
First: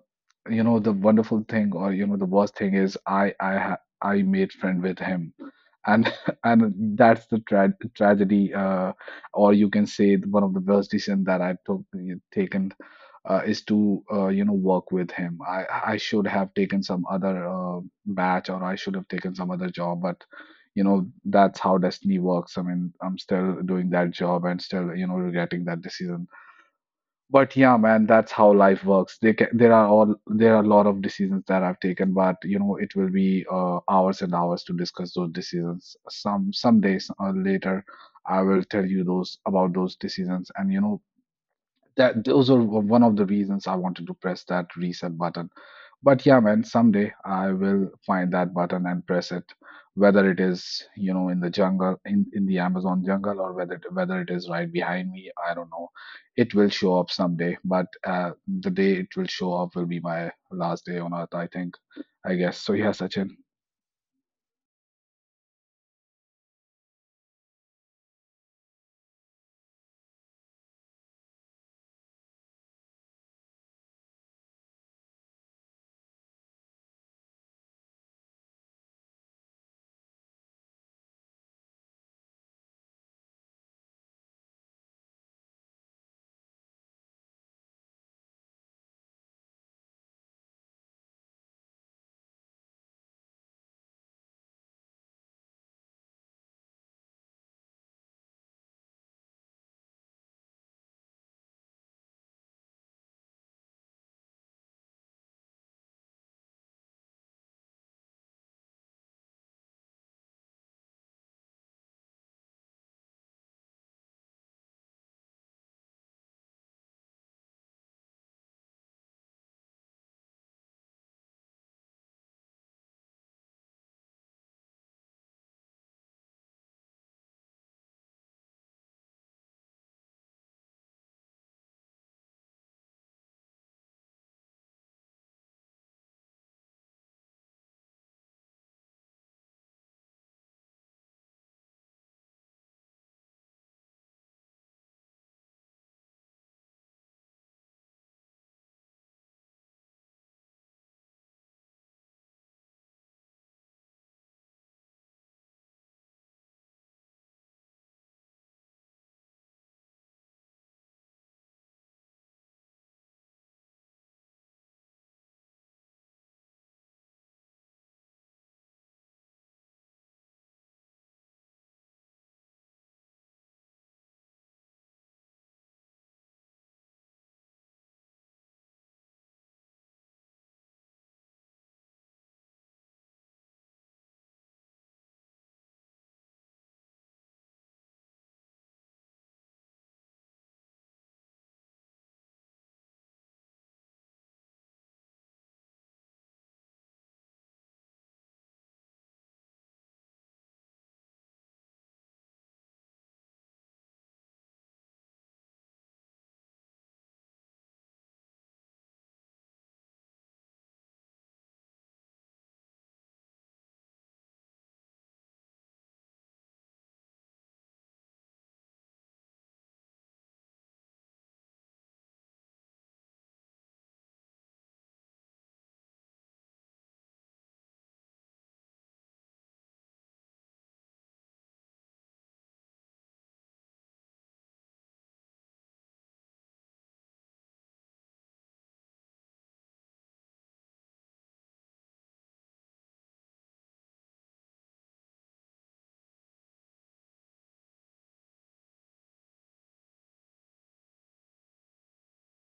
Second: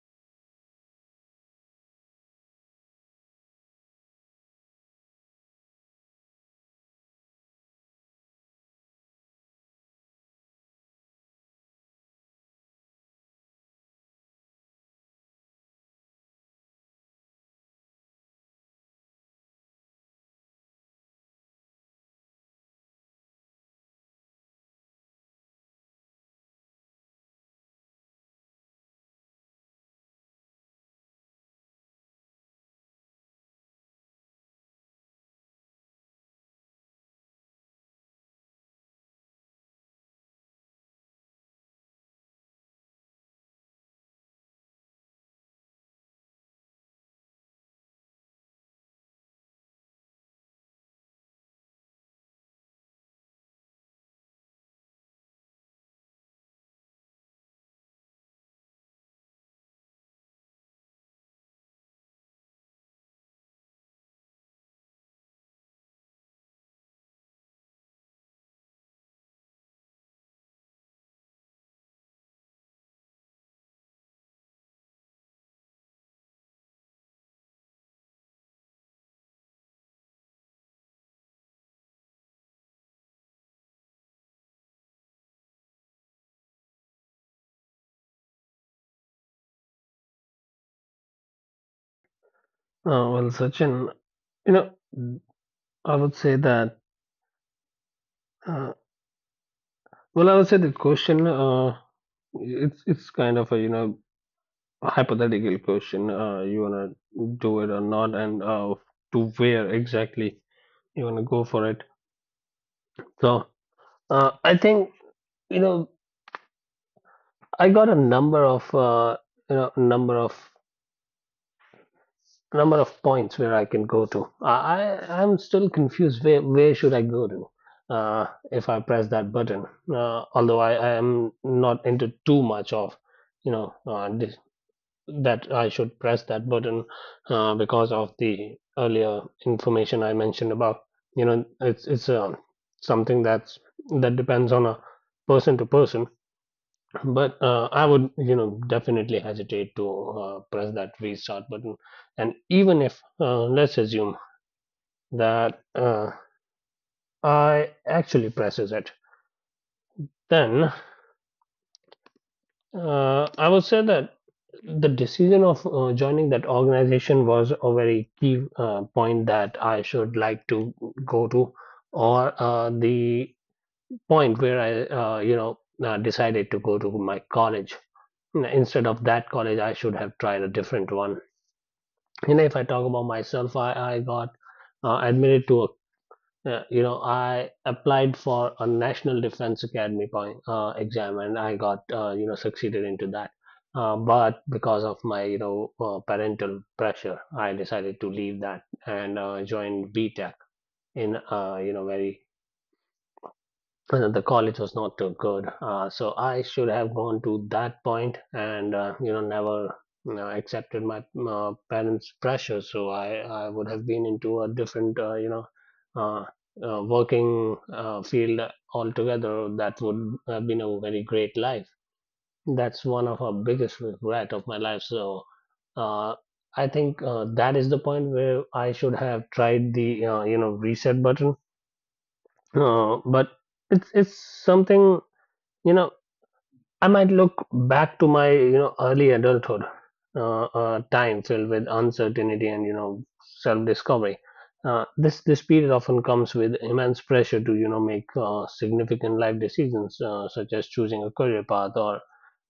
Speaker 1: you know, the wonderful thing, or you know, the worst thing is, I made friend with him, and and that's the tragedy, or you can say one of the worst decision that I took, taken is to, you know, work with him. I should have taken some other batch, or I should have taken some other job, but you know, that's how destiny works. I mean, I'm still doing that job and still regretting that decision. But yeah, man, that's how life works. They ca there are all there are a lot of decisions that I've taken, but you know, it will be hours and hours to discuss those decisions. Some days later, I will tell you those about those decisions, and you know that those are one of the reasons I wanted to press that reset button. But yeah, man, someday I will find that button and press it, whether it is, you know, in the jungle, in the Amazon jungle, or whether it is right behind me. I don't know. It will show up someday, but the day it will show up will be my last day on earth, I think. I guess. So yeah, Sachin.
Speaker 2: Well, Sachin, you know, I would say that Uh, well, I would say the question it's it's kind of a hypothetical question. You wanna do it or not, and to where exactly you wanna go for it. So I think you know I got a number of you know number of number of points where I can go to. I'm still confused where should I go to. Uh, if I press that button, although I am not into too much of you know uh, that I should press that button because of the earlier information I mentioned about it's something that's that depends on a person to person but I would definitely hesitate to press that restart button, and even if let's assume that I actually presses it, then I would say that the decision of joining that organization was a very key point that I should like to go to, or the point where I decided to go to my college. Instead of that college, I should have tried a different one. You know, if I talk about myself, I got admitted to a yeah, you know, I applied for a National Defense Academy point exam, and I got succeeded into that. But because of my parental pressure, I decided to leave that and joined B Tech in you know very the college was not too good. So I should have gone to that point and never accepted my parents' pressure. So I would have been into a different uh, working field altogether. That would have been a very great life. That's one of our biggest regret of my life. So. Uh, I think that is the point where I should have tried the reset button, but it's something you know I might look back to my early adulthood, time filled with uncertainty and self discovery. Uh, this period often comes with immense pressure to make significant life decisions such as choosing a career path or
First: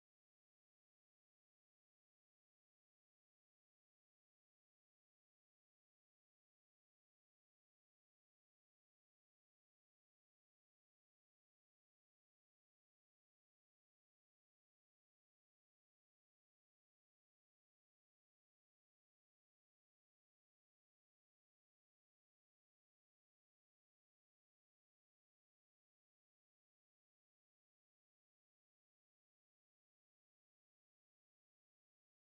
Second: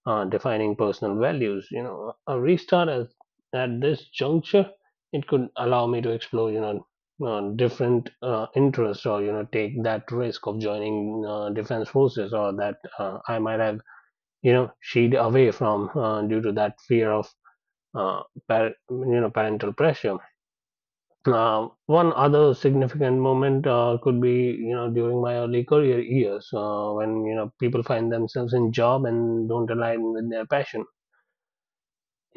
Speaker 2: defining personal values. You know, a restart at this juncture it could allow me to explore different interests or take that risk of joining defense forces or that I might have shied away from due to that fear of uh, parental pressure. One other significant moment could be during my early career years when people find themselves in job and don't align with their passion.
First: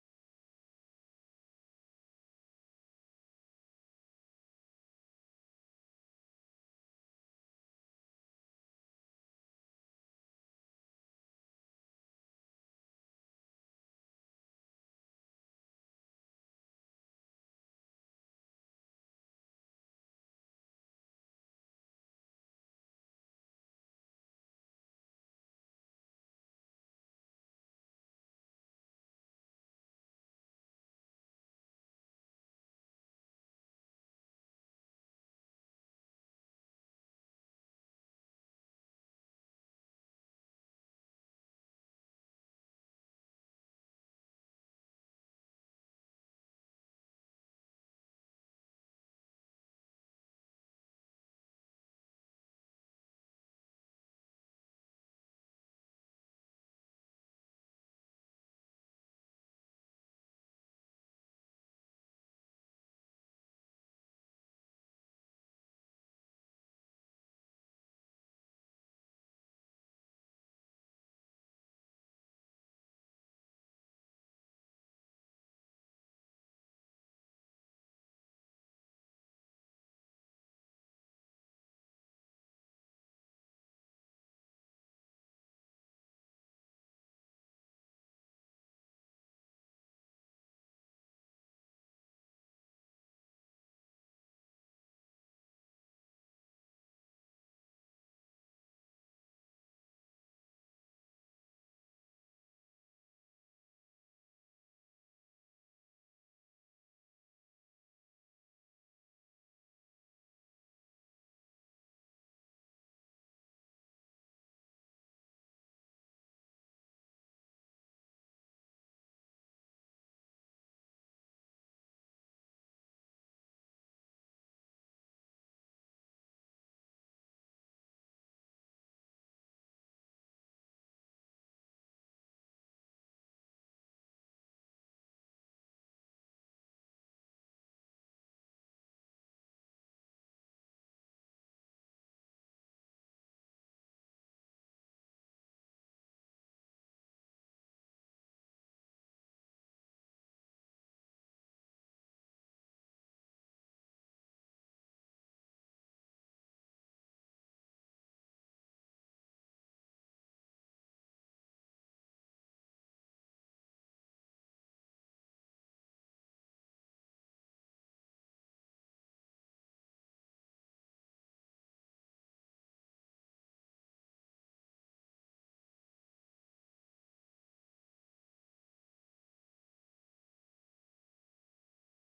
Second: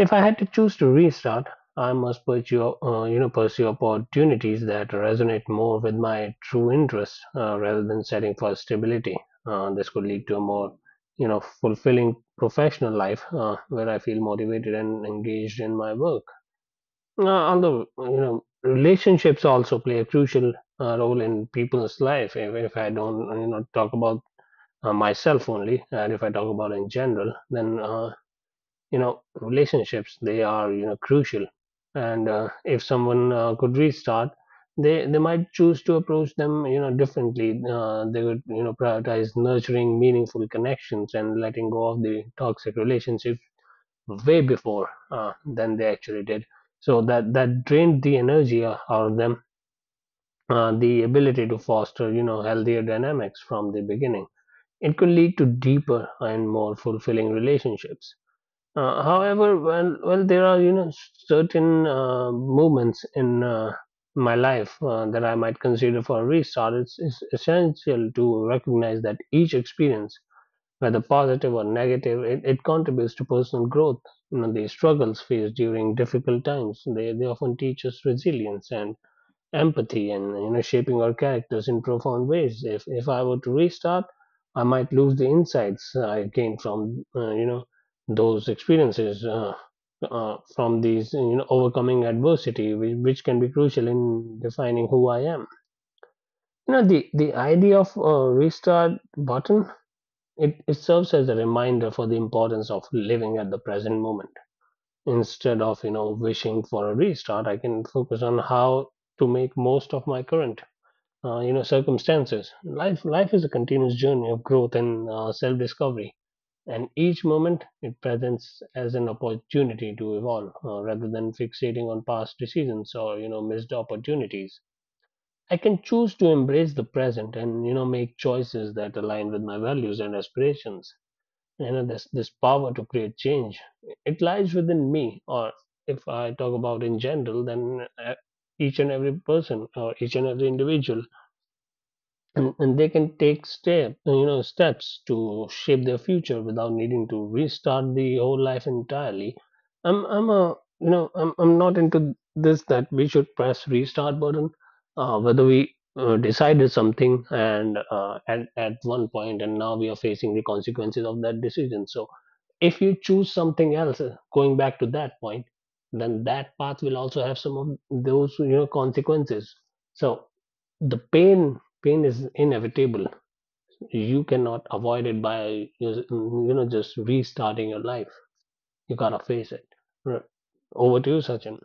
Speaker 2: If I had to choose to restart, I must pursue, pursue opportunities that resonate more with my true interests rather than setting for stability. This could lead to a more, you know, fulfilling professional life where I feel motivated and engaged in my work. Although, you know, relationships also play a crucial role in people's life. If I don't, you know, talk about myself only, and if I talk about in general, then you know relationships they are crucial, and if someone could restart, they might choose to approach them differently. Uh, they would prioritize nurturing meaningful connections and letting go of the toxic relationships way before than they actually did, so that that drained the energy out of them. Uh, the ability to foster healthier dynamics from the beginning it could lead to deeper and more fulfilling relationships. However, well, well, there are certain moments in my life that I might consider for a restart. It's essential to recognize that each experience, whether positive or negative, it contributes to personal growth. You know, the struggles faced during difficult times they often teach us resilience and empathy and you know shaping our characters in profound ways. If I were to restart I might lose the insights I gained from those experiences, from these overcoming adversity, which can be crucial in defining who I am. You know, the idea of a restart button, it serves as a reminder for the importance of living at the present moment. Instead of wishing for a restart, I can focus on how to make most of my current circumstances. Life life is a continuous journey of growth and self discovery, and each moment it presents as an opportunity to evolve, rather than fixating on past decisions or missed opportunities. I can choose to embrace the present and make choices that align with my values and aspirations. You know, this power to create change it lies within me, or if I talk about in general, then each and every person or each and every individual, and they can take steps to shape their future without needing to restart the whole life entirely. I'm a you know I'm not into this that we should press restart button, whether we decided something and at one point, and now we are facing the consequences of that decision. So if you choose something else, going back to that point, then that path will also have some of those consequences. So the pain pain is inevitable. You cannot avoid it by just restarting your life. You gotta face it. Right. Over to you, Sachin.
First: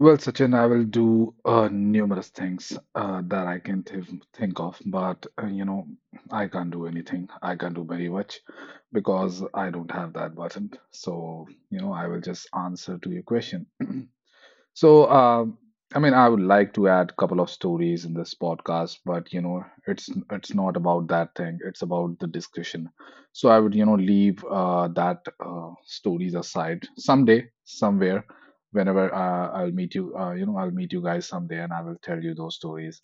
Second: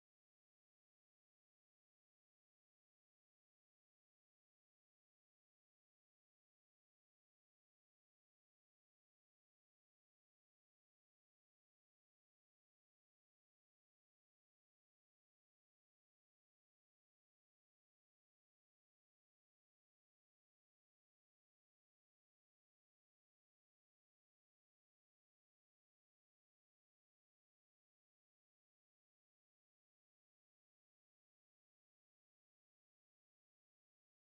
Speaker 1: Well, Sachin, I will do numerous things that I can th think of, but I can't do anything. I can't do very much because I don't have that button. So, you know, I will just answer to your question. So, I mean, I would like to add a couple of stories in this podcast, but you know, it's not about that thing. It's about the discussion. So I would, you know, leave that stories aside someday, somewhere, whenever I'll meet you. You know, I'll meet you guys someday, and I will tell you those stories.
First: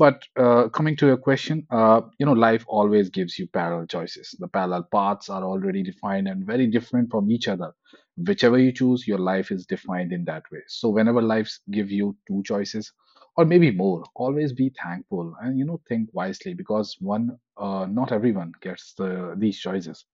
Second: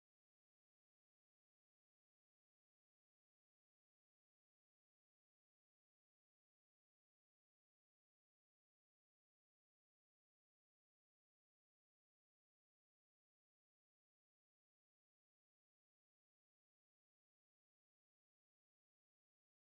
Speaker 1: But coming to your question, you know, life always gives you parallel choices. The parallel paths are already defined and very different from each other. Whichever you choose, your life is defined in that way. So whenever lives give you two choices or maybe more, always be thankful and you know think wisely, because one not everyone gets these choices.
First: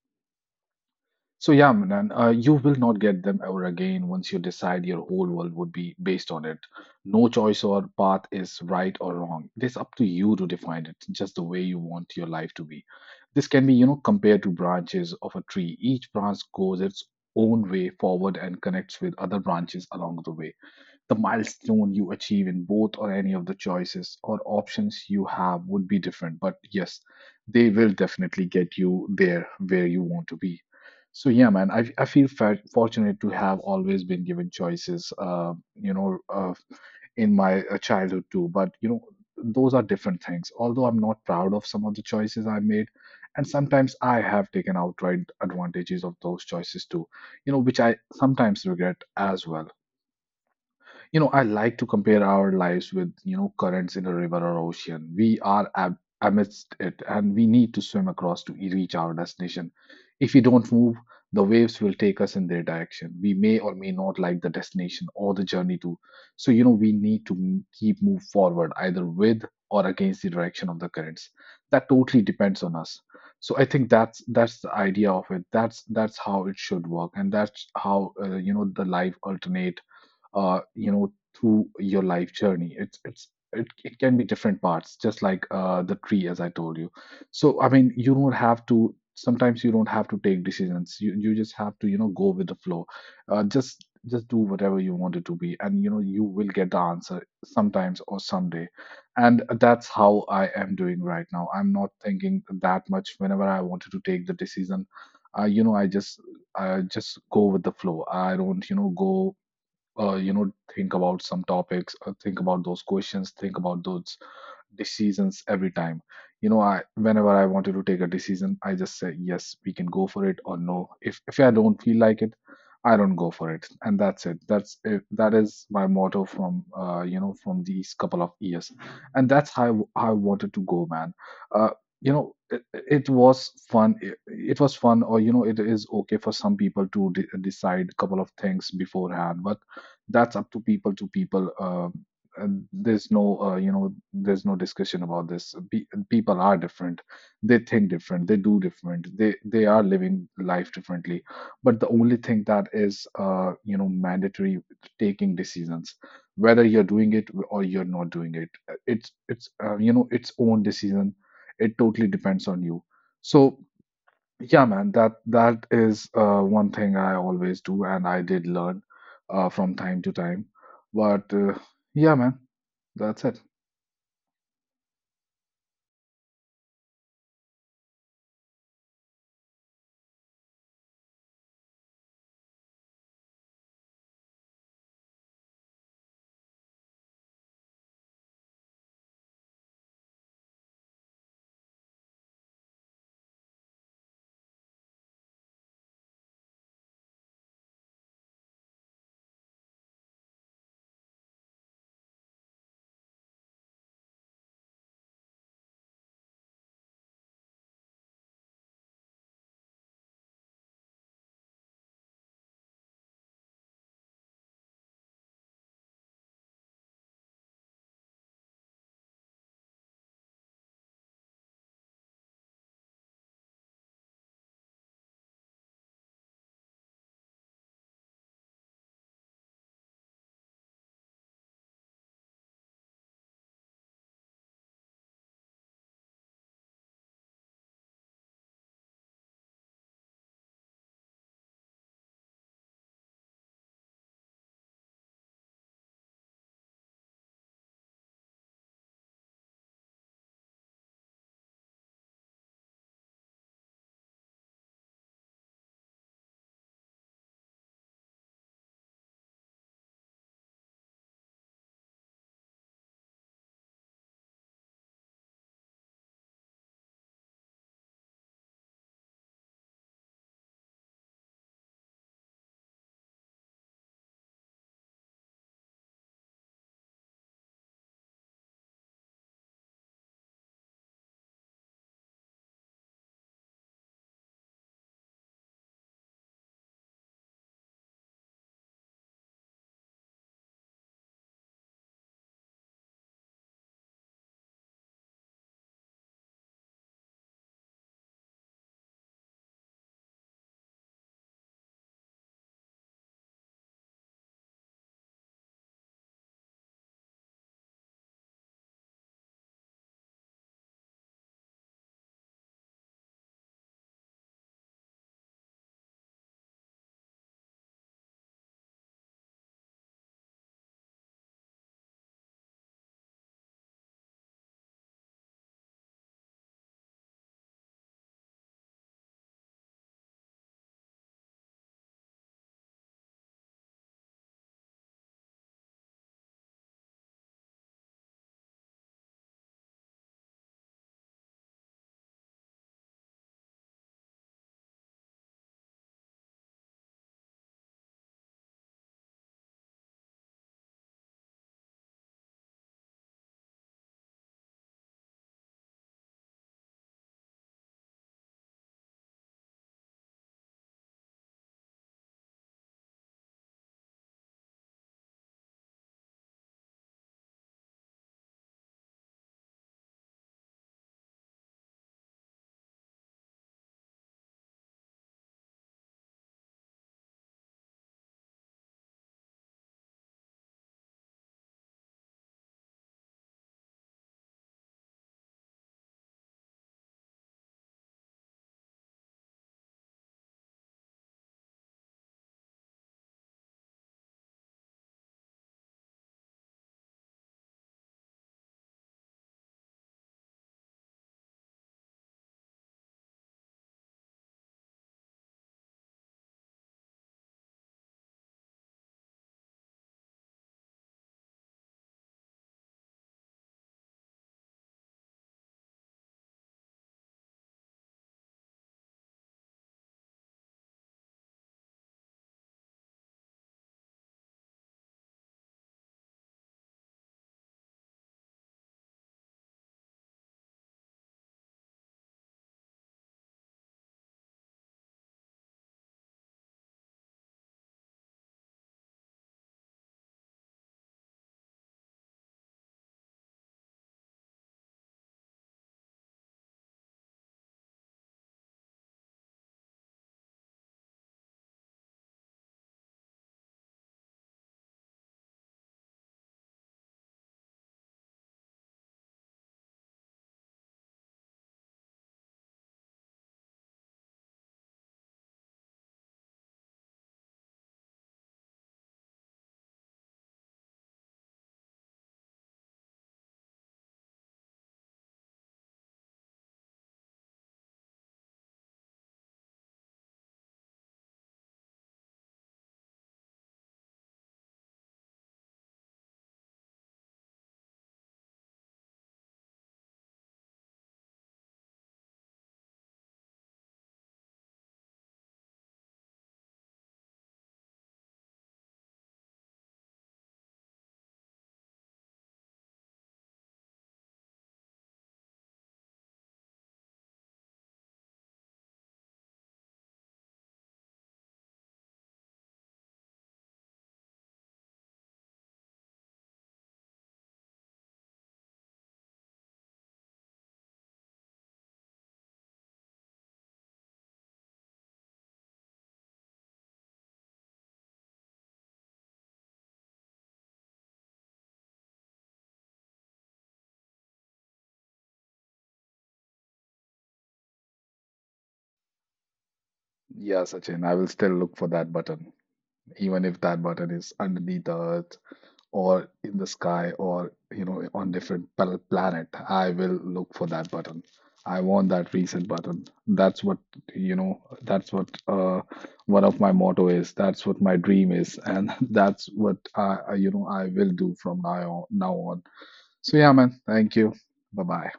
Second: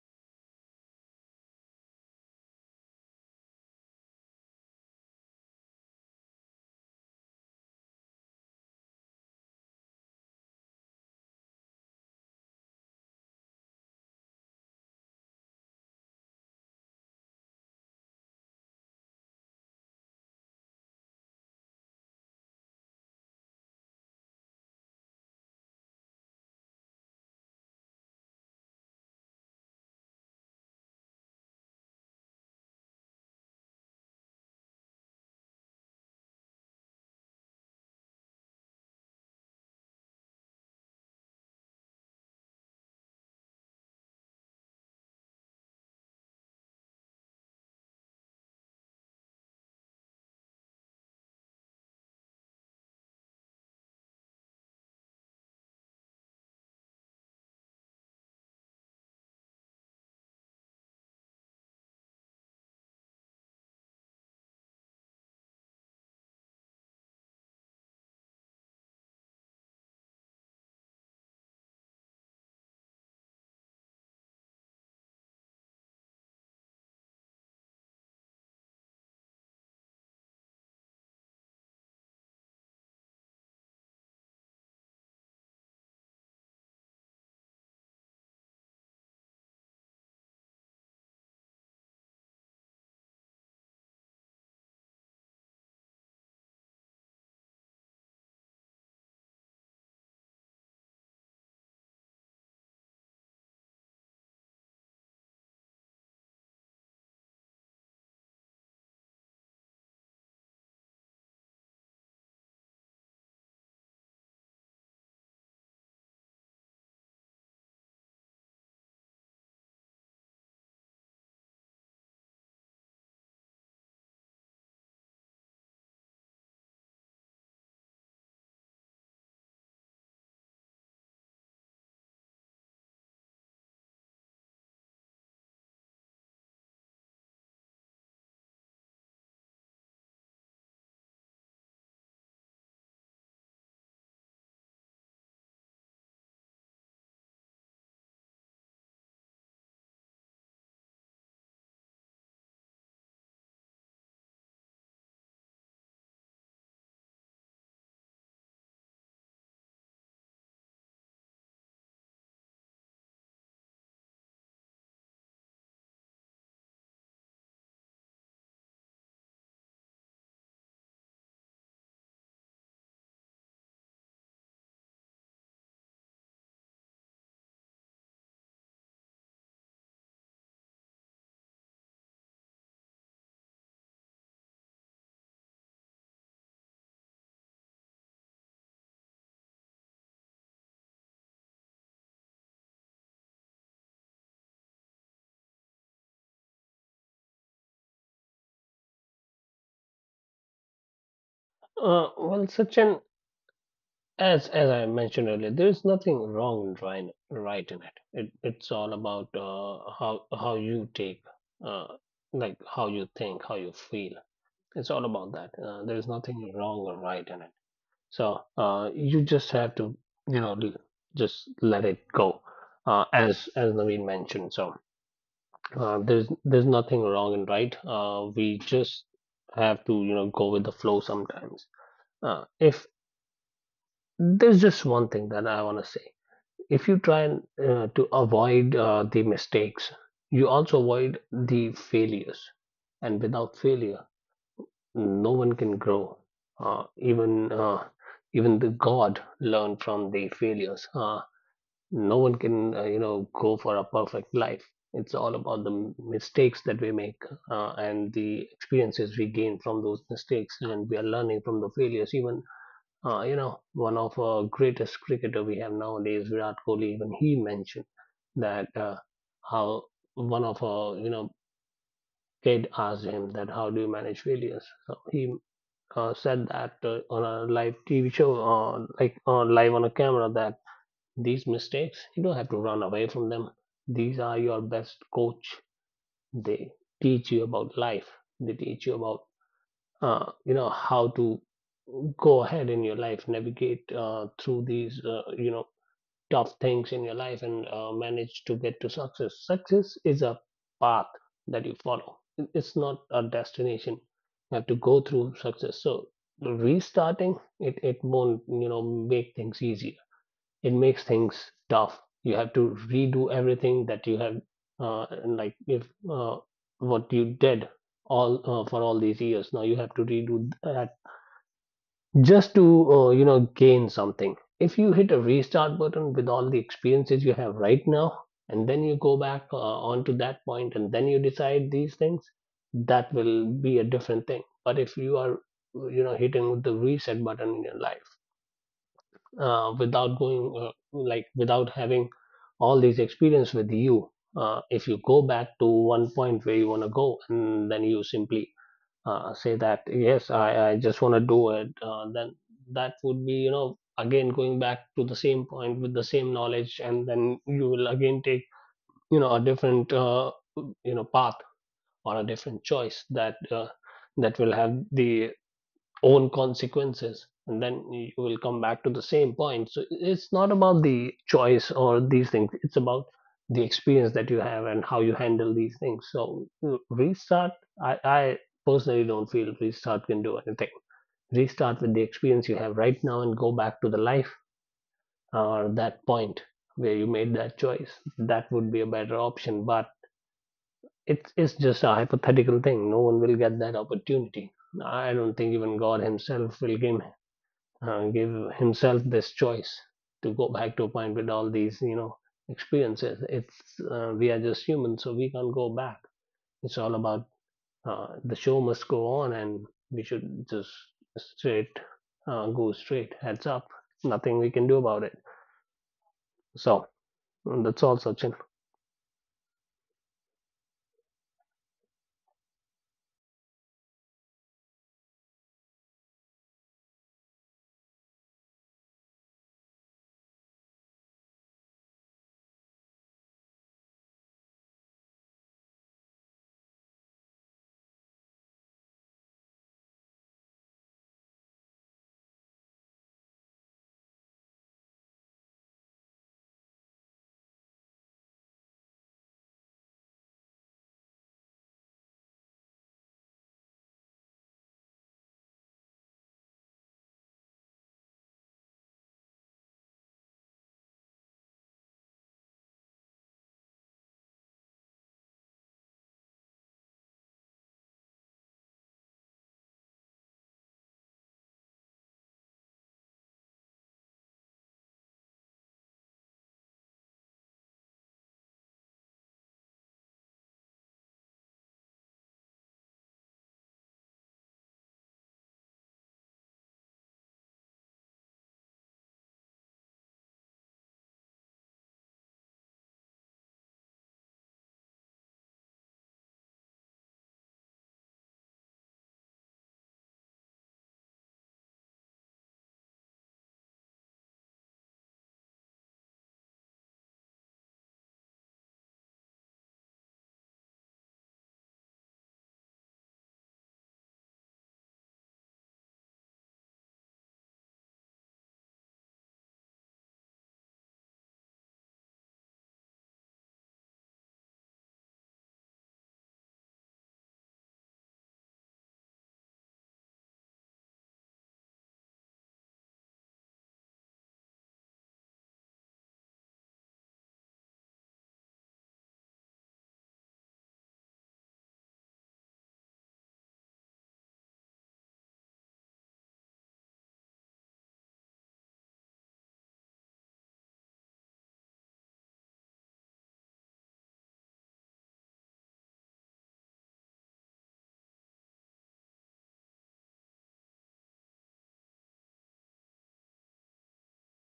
Speaker 1: So yeah, Manan, you will not get them ever again. Once you decide, your whole world would be based on it. No choice or path is right or wrong. It is up to you to define it just the way you want your life to be. This can be, you know, compared to branches of a tree. Each branch goes its own way forward and connects with other branches along the way. The milestone you achieve in both or any of the choices or options you have would be different. But yes, they will definitely get you there where you want to be. So yeah, man, I feel fortunate to have always been given choices, you know, uh, in my childhood too. But you know, those are different things. Although I'm not proud of some of the choices I made, and sometimes I have taken outright advantages of those choices too, you know, which I sometimes regret as well. You know, I like to compare our lives with, you know, currents in a river or ocean. We are ab amidst it, and we need to swim across to reach our destination. If we don't move, the waves will take us in their direction. We may or may not like the destination or the journey too. So, you know, we need to keep move forward either with or against the direction of the currents. That totally depends on us. So I think that's the idea of it. That's how it should work, and that's how the life alternate uh, you know, through your life journey. It can be different parts, just like the tree, as I told you. So I mean, you don't have to. Sometimes you don't have to take decisions. You just have to go with the flow. Just do whatever you want it to be, and you know you will get the answer sometimes or someday. And that's how I am doing right now. I'm not thinking that much. Whenever I wanted to take the decision, uh, you know, I just I just go with the flow. I don't go think about some topics, think about those questions, think about those decisions every time. You know, I whenever I wanted to take a decision, I just say yes, we can go for it, or no. If I don't feel like it, I don't go for it, and that's it. That's it. That is my motto from from these couple of years, and that's how I wanted to go, man. Uh, you know, it was fun. It was fun, or you know, it is okay for some people to decide couple of things beforehand, but that's up to people to people. Uh, there's no discussion about this. People are different. They think different, they do different, they are living life differently. But the only thing that is mandatory, taking decisions, whether you're doing it or you're not doing it, it's you know, its own decision. It totally depends on you. So yeah, man, that is one thing I always do, and I did learn from time to time. But yeah, man, that's it.
Speaker 2: Uh, well, Sachin, as I mentioned earlier, there is nothing wrong and right, right in it. It it's all about how you take uh, like how you think how you feel. It's all about that, there is nothing wrong or right in it. So you just have to, you know, just let it go, as Naveen mentioned. So there's nothing wrong and right. We just have to, you know, go with the flow sometimes. If there's just one thing that I want to say, if you try and, to avoid the mistakes, you also avoid the failures, and without failure, no one can grow. Uh, even uh, even the God learned from the failures. No one can go for a perfect life. It's all about the mistakes that we make and the experiences we gain from those mistakes, and we are learning from the failures. Even one of our greatest cricketer we have nowadays, Virat Kohli, even he mentioned that how one of our kid asked him that how do you manage failures. So he said that on a live TV show, on like on live on a camera, that these mistakes you don't have to run away from them. These are your best coach. They teach you about life. They teach you about how to go ahead in your life, navigate through these tough things in your life and manage to get to success. Success is a path that you follow. It- it's not a destination. You have to go through success. So, restarting it, it won't, you know, make things easier. It makes things tough. You have to redo everything that you have, and like if uh, what you did all for all these years. Now you have to redo that just to gain something. If you hit a restart button with all the experiences you have right now and then you go back, onto that point, and then you decide these things, that will be a different thing. But if you are hitting the reset button in your life without going like without having all these experience with you, if you go back to one point where you want to go and then you simply say that yes I just want to do it, then that would be again going back to the same point with the same knowledge. And then you will again take a different path or a different choice that that will have the own consequences and then you will come back to the same point. So it's not about the choice or these things, it's about the experience that you have and how you handle these things. So I personally don't feel restart can do anything. Restart with the experience you have right now and go back to the life or that point where you made that choice, that would be a better option. But it's just a hypothetical thing, no one will get that opportunity. I don't think even god himself will give uh, give himself this choice to go back to a point with all these experiences. It's we are just humans, so we can't go back. It's all about the show must go on, and we should just straight go straight heads up. Nothing we can do about it. So that's all, Sachin.
Speaker 1: Yeah, Sachin, I will still look for that button, even if that button is underneath the earth or in the sky or, you know, on different planet. I will look for that button. I want that reset button. That's what, you know, that's what one of my motto is. That's what my dream is. And that's what I will do from now on, now on. So yeah, man, thank you. Bye bye.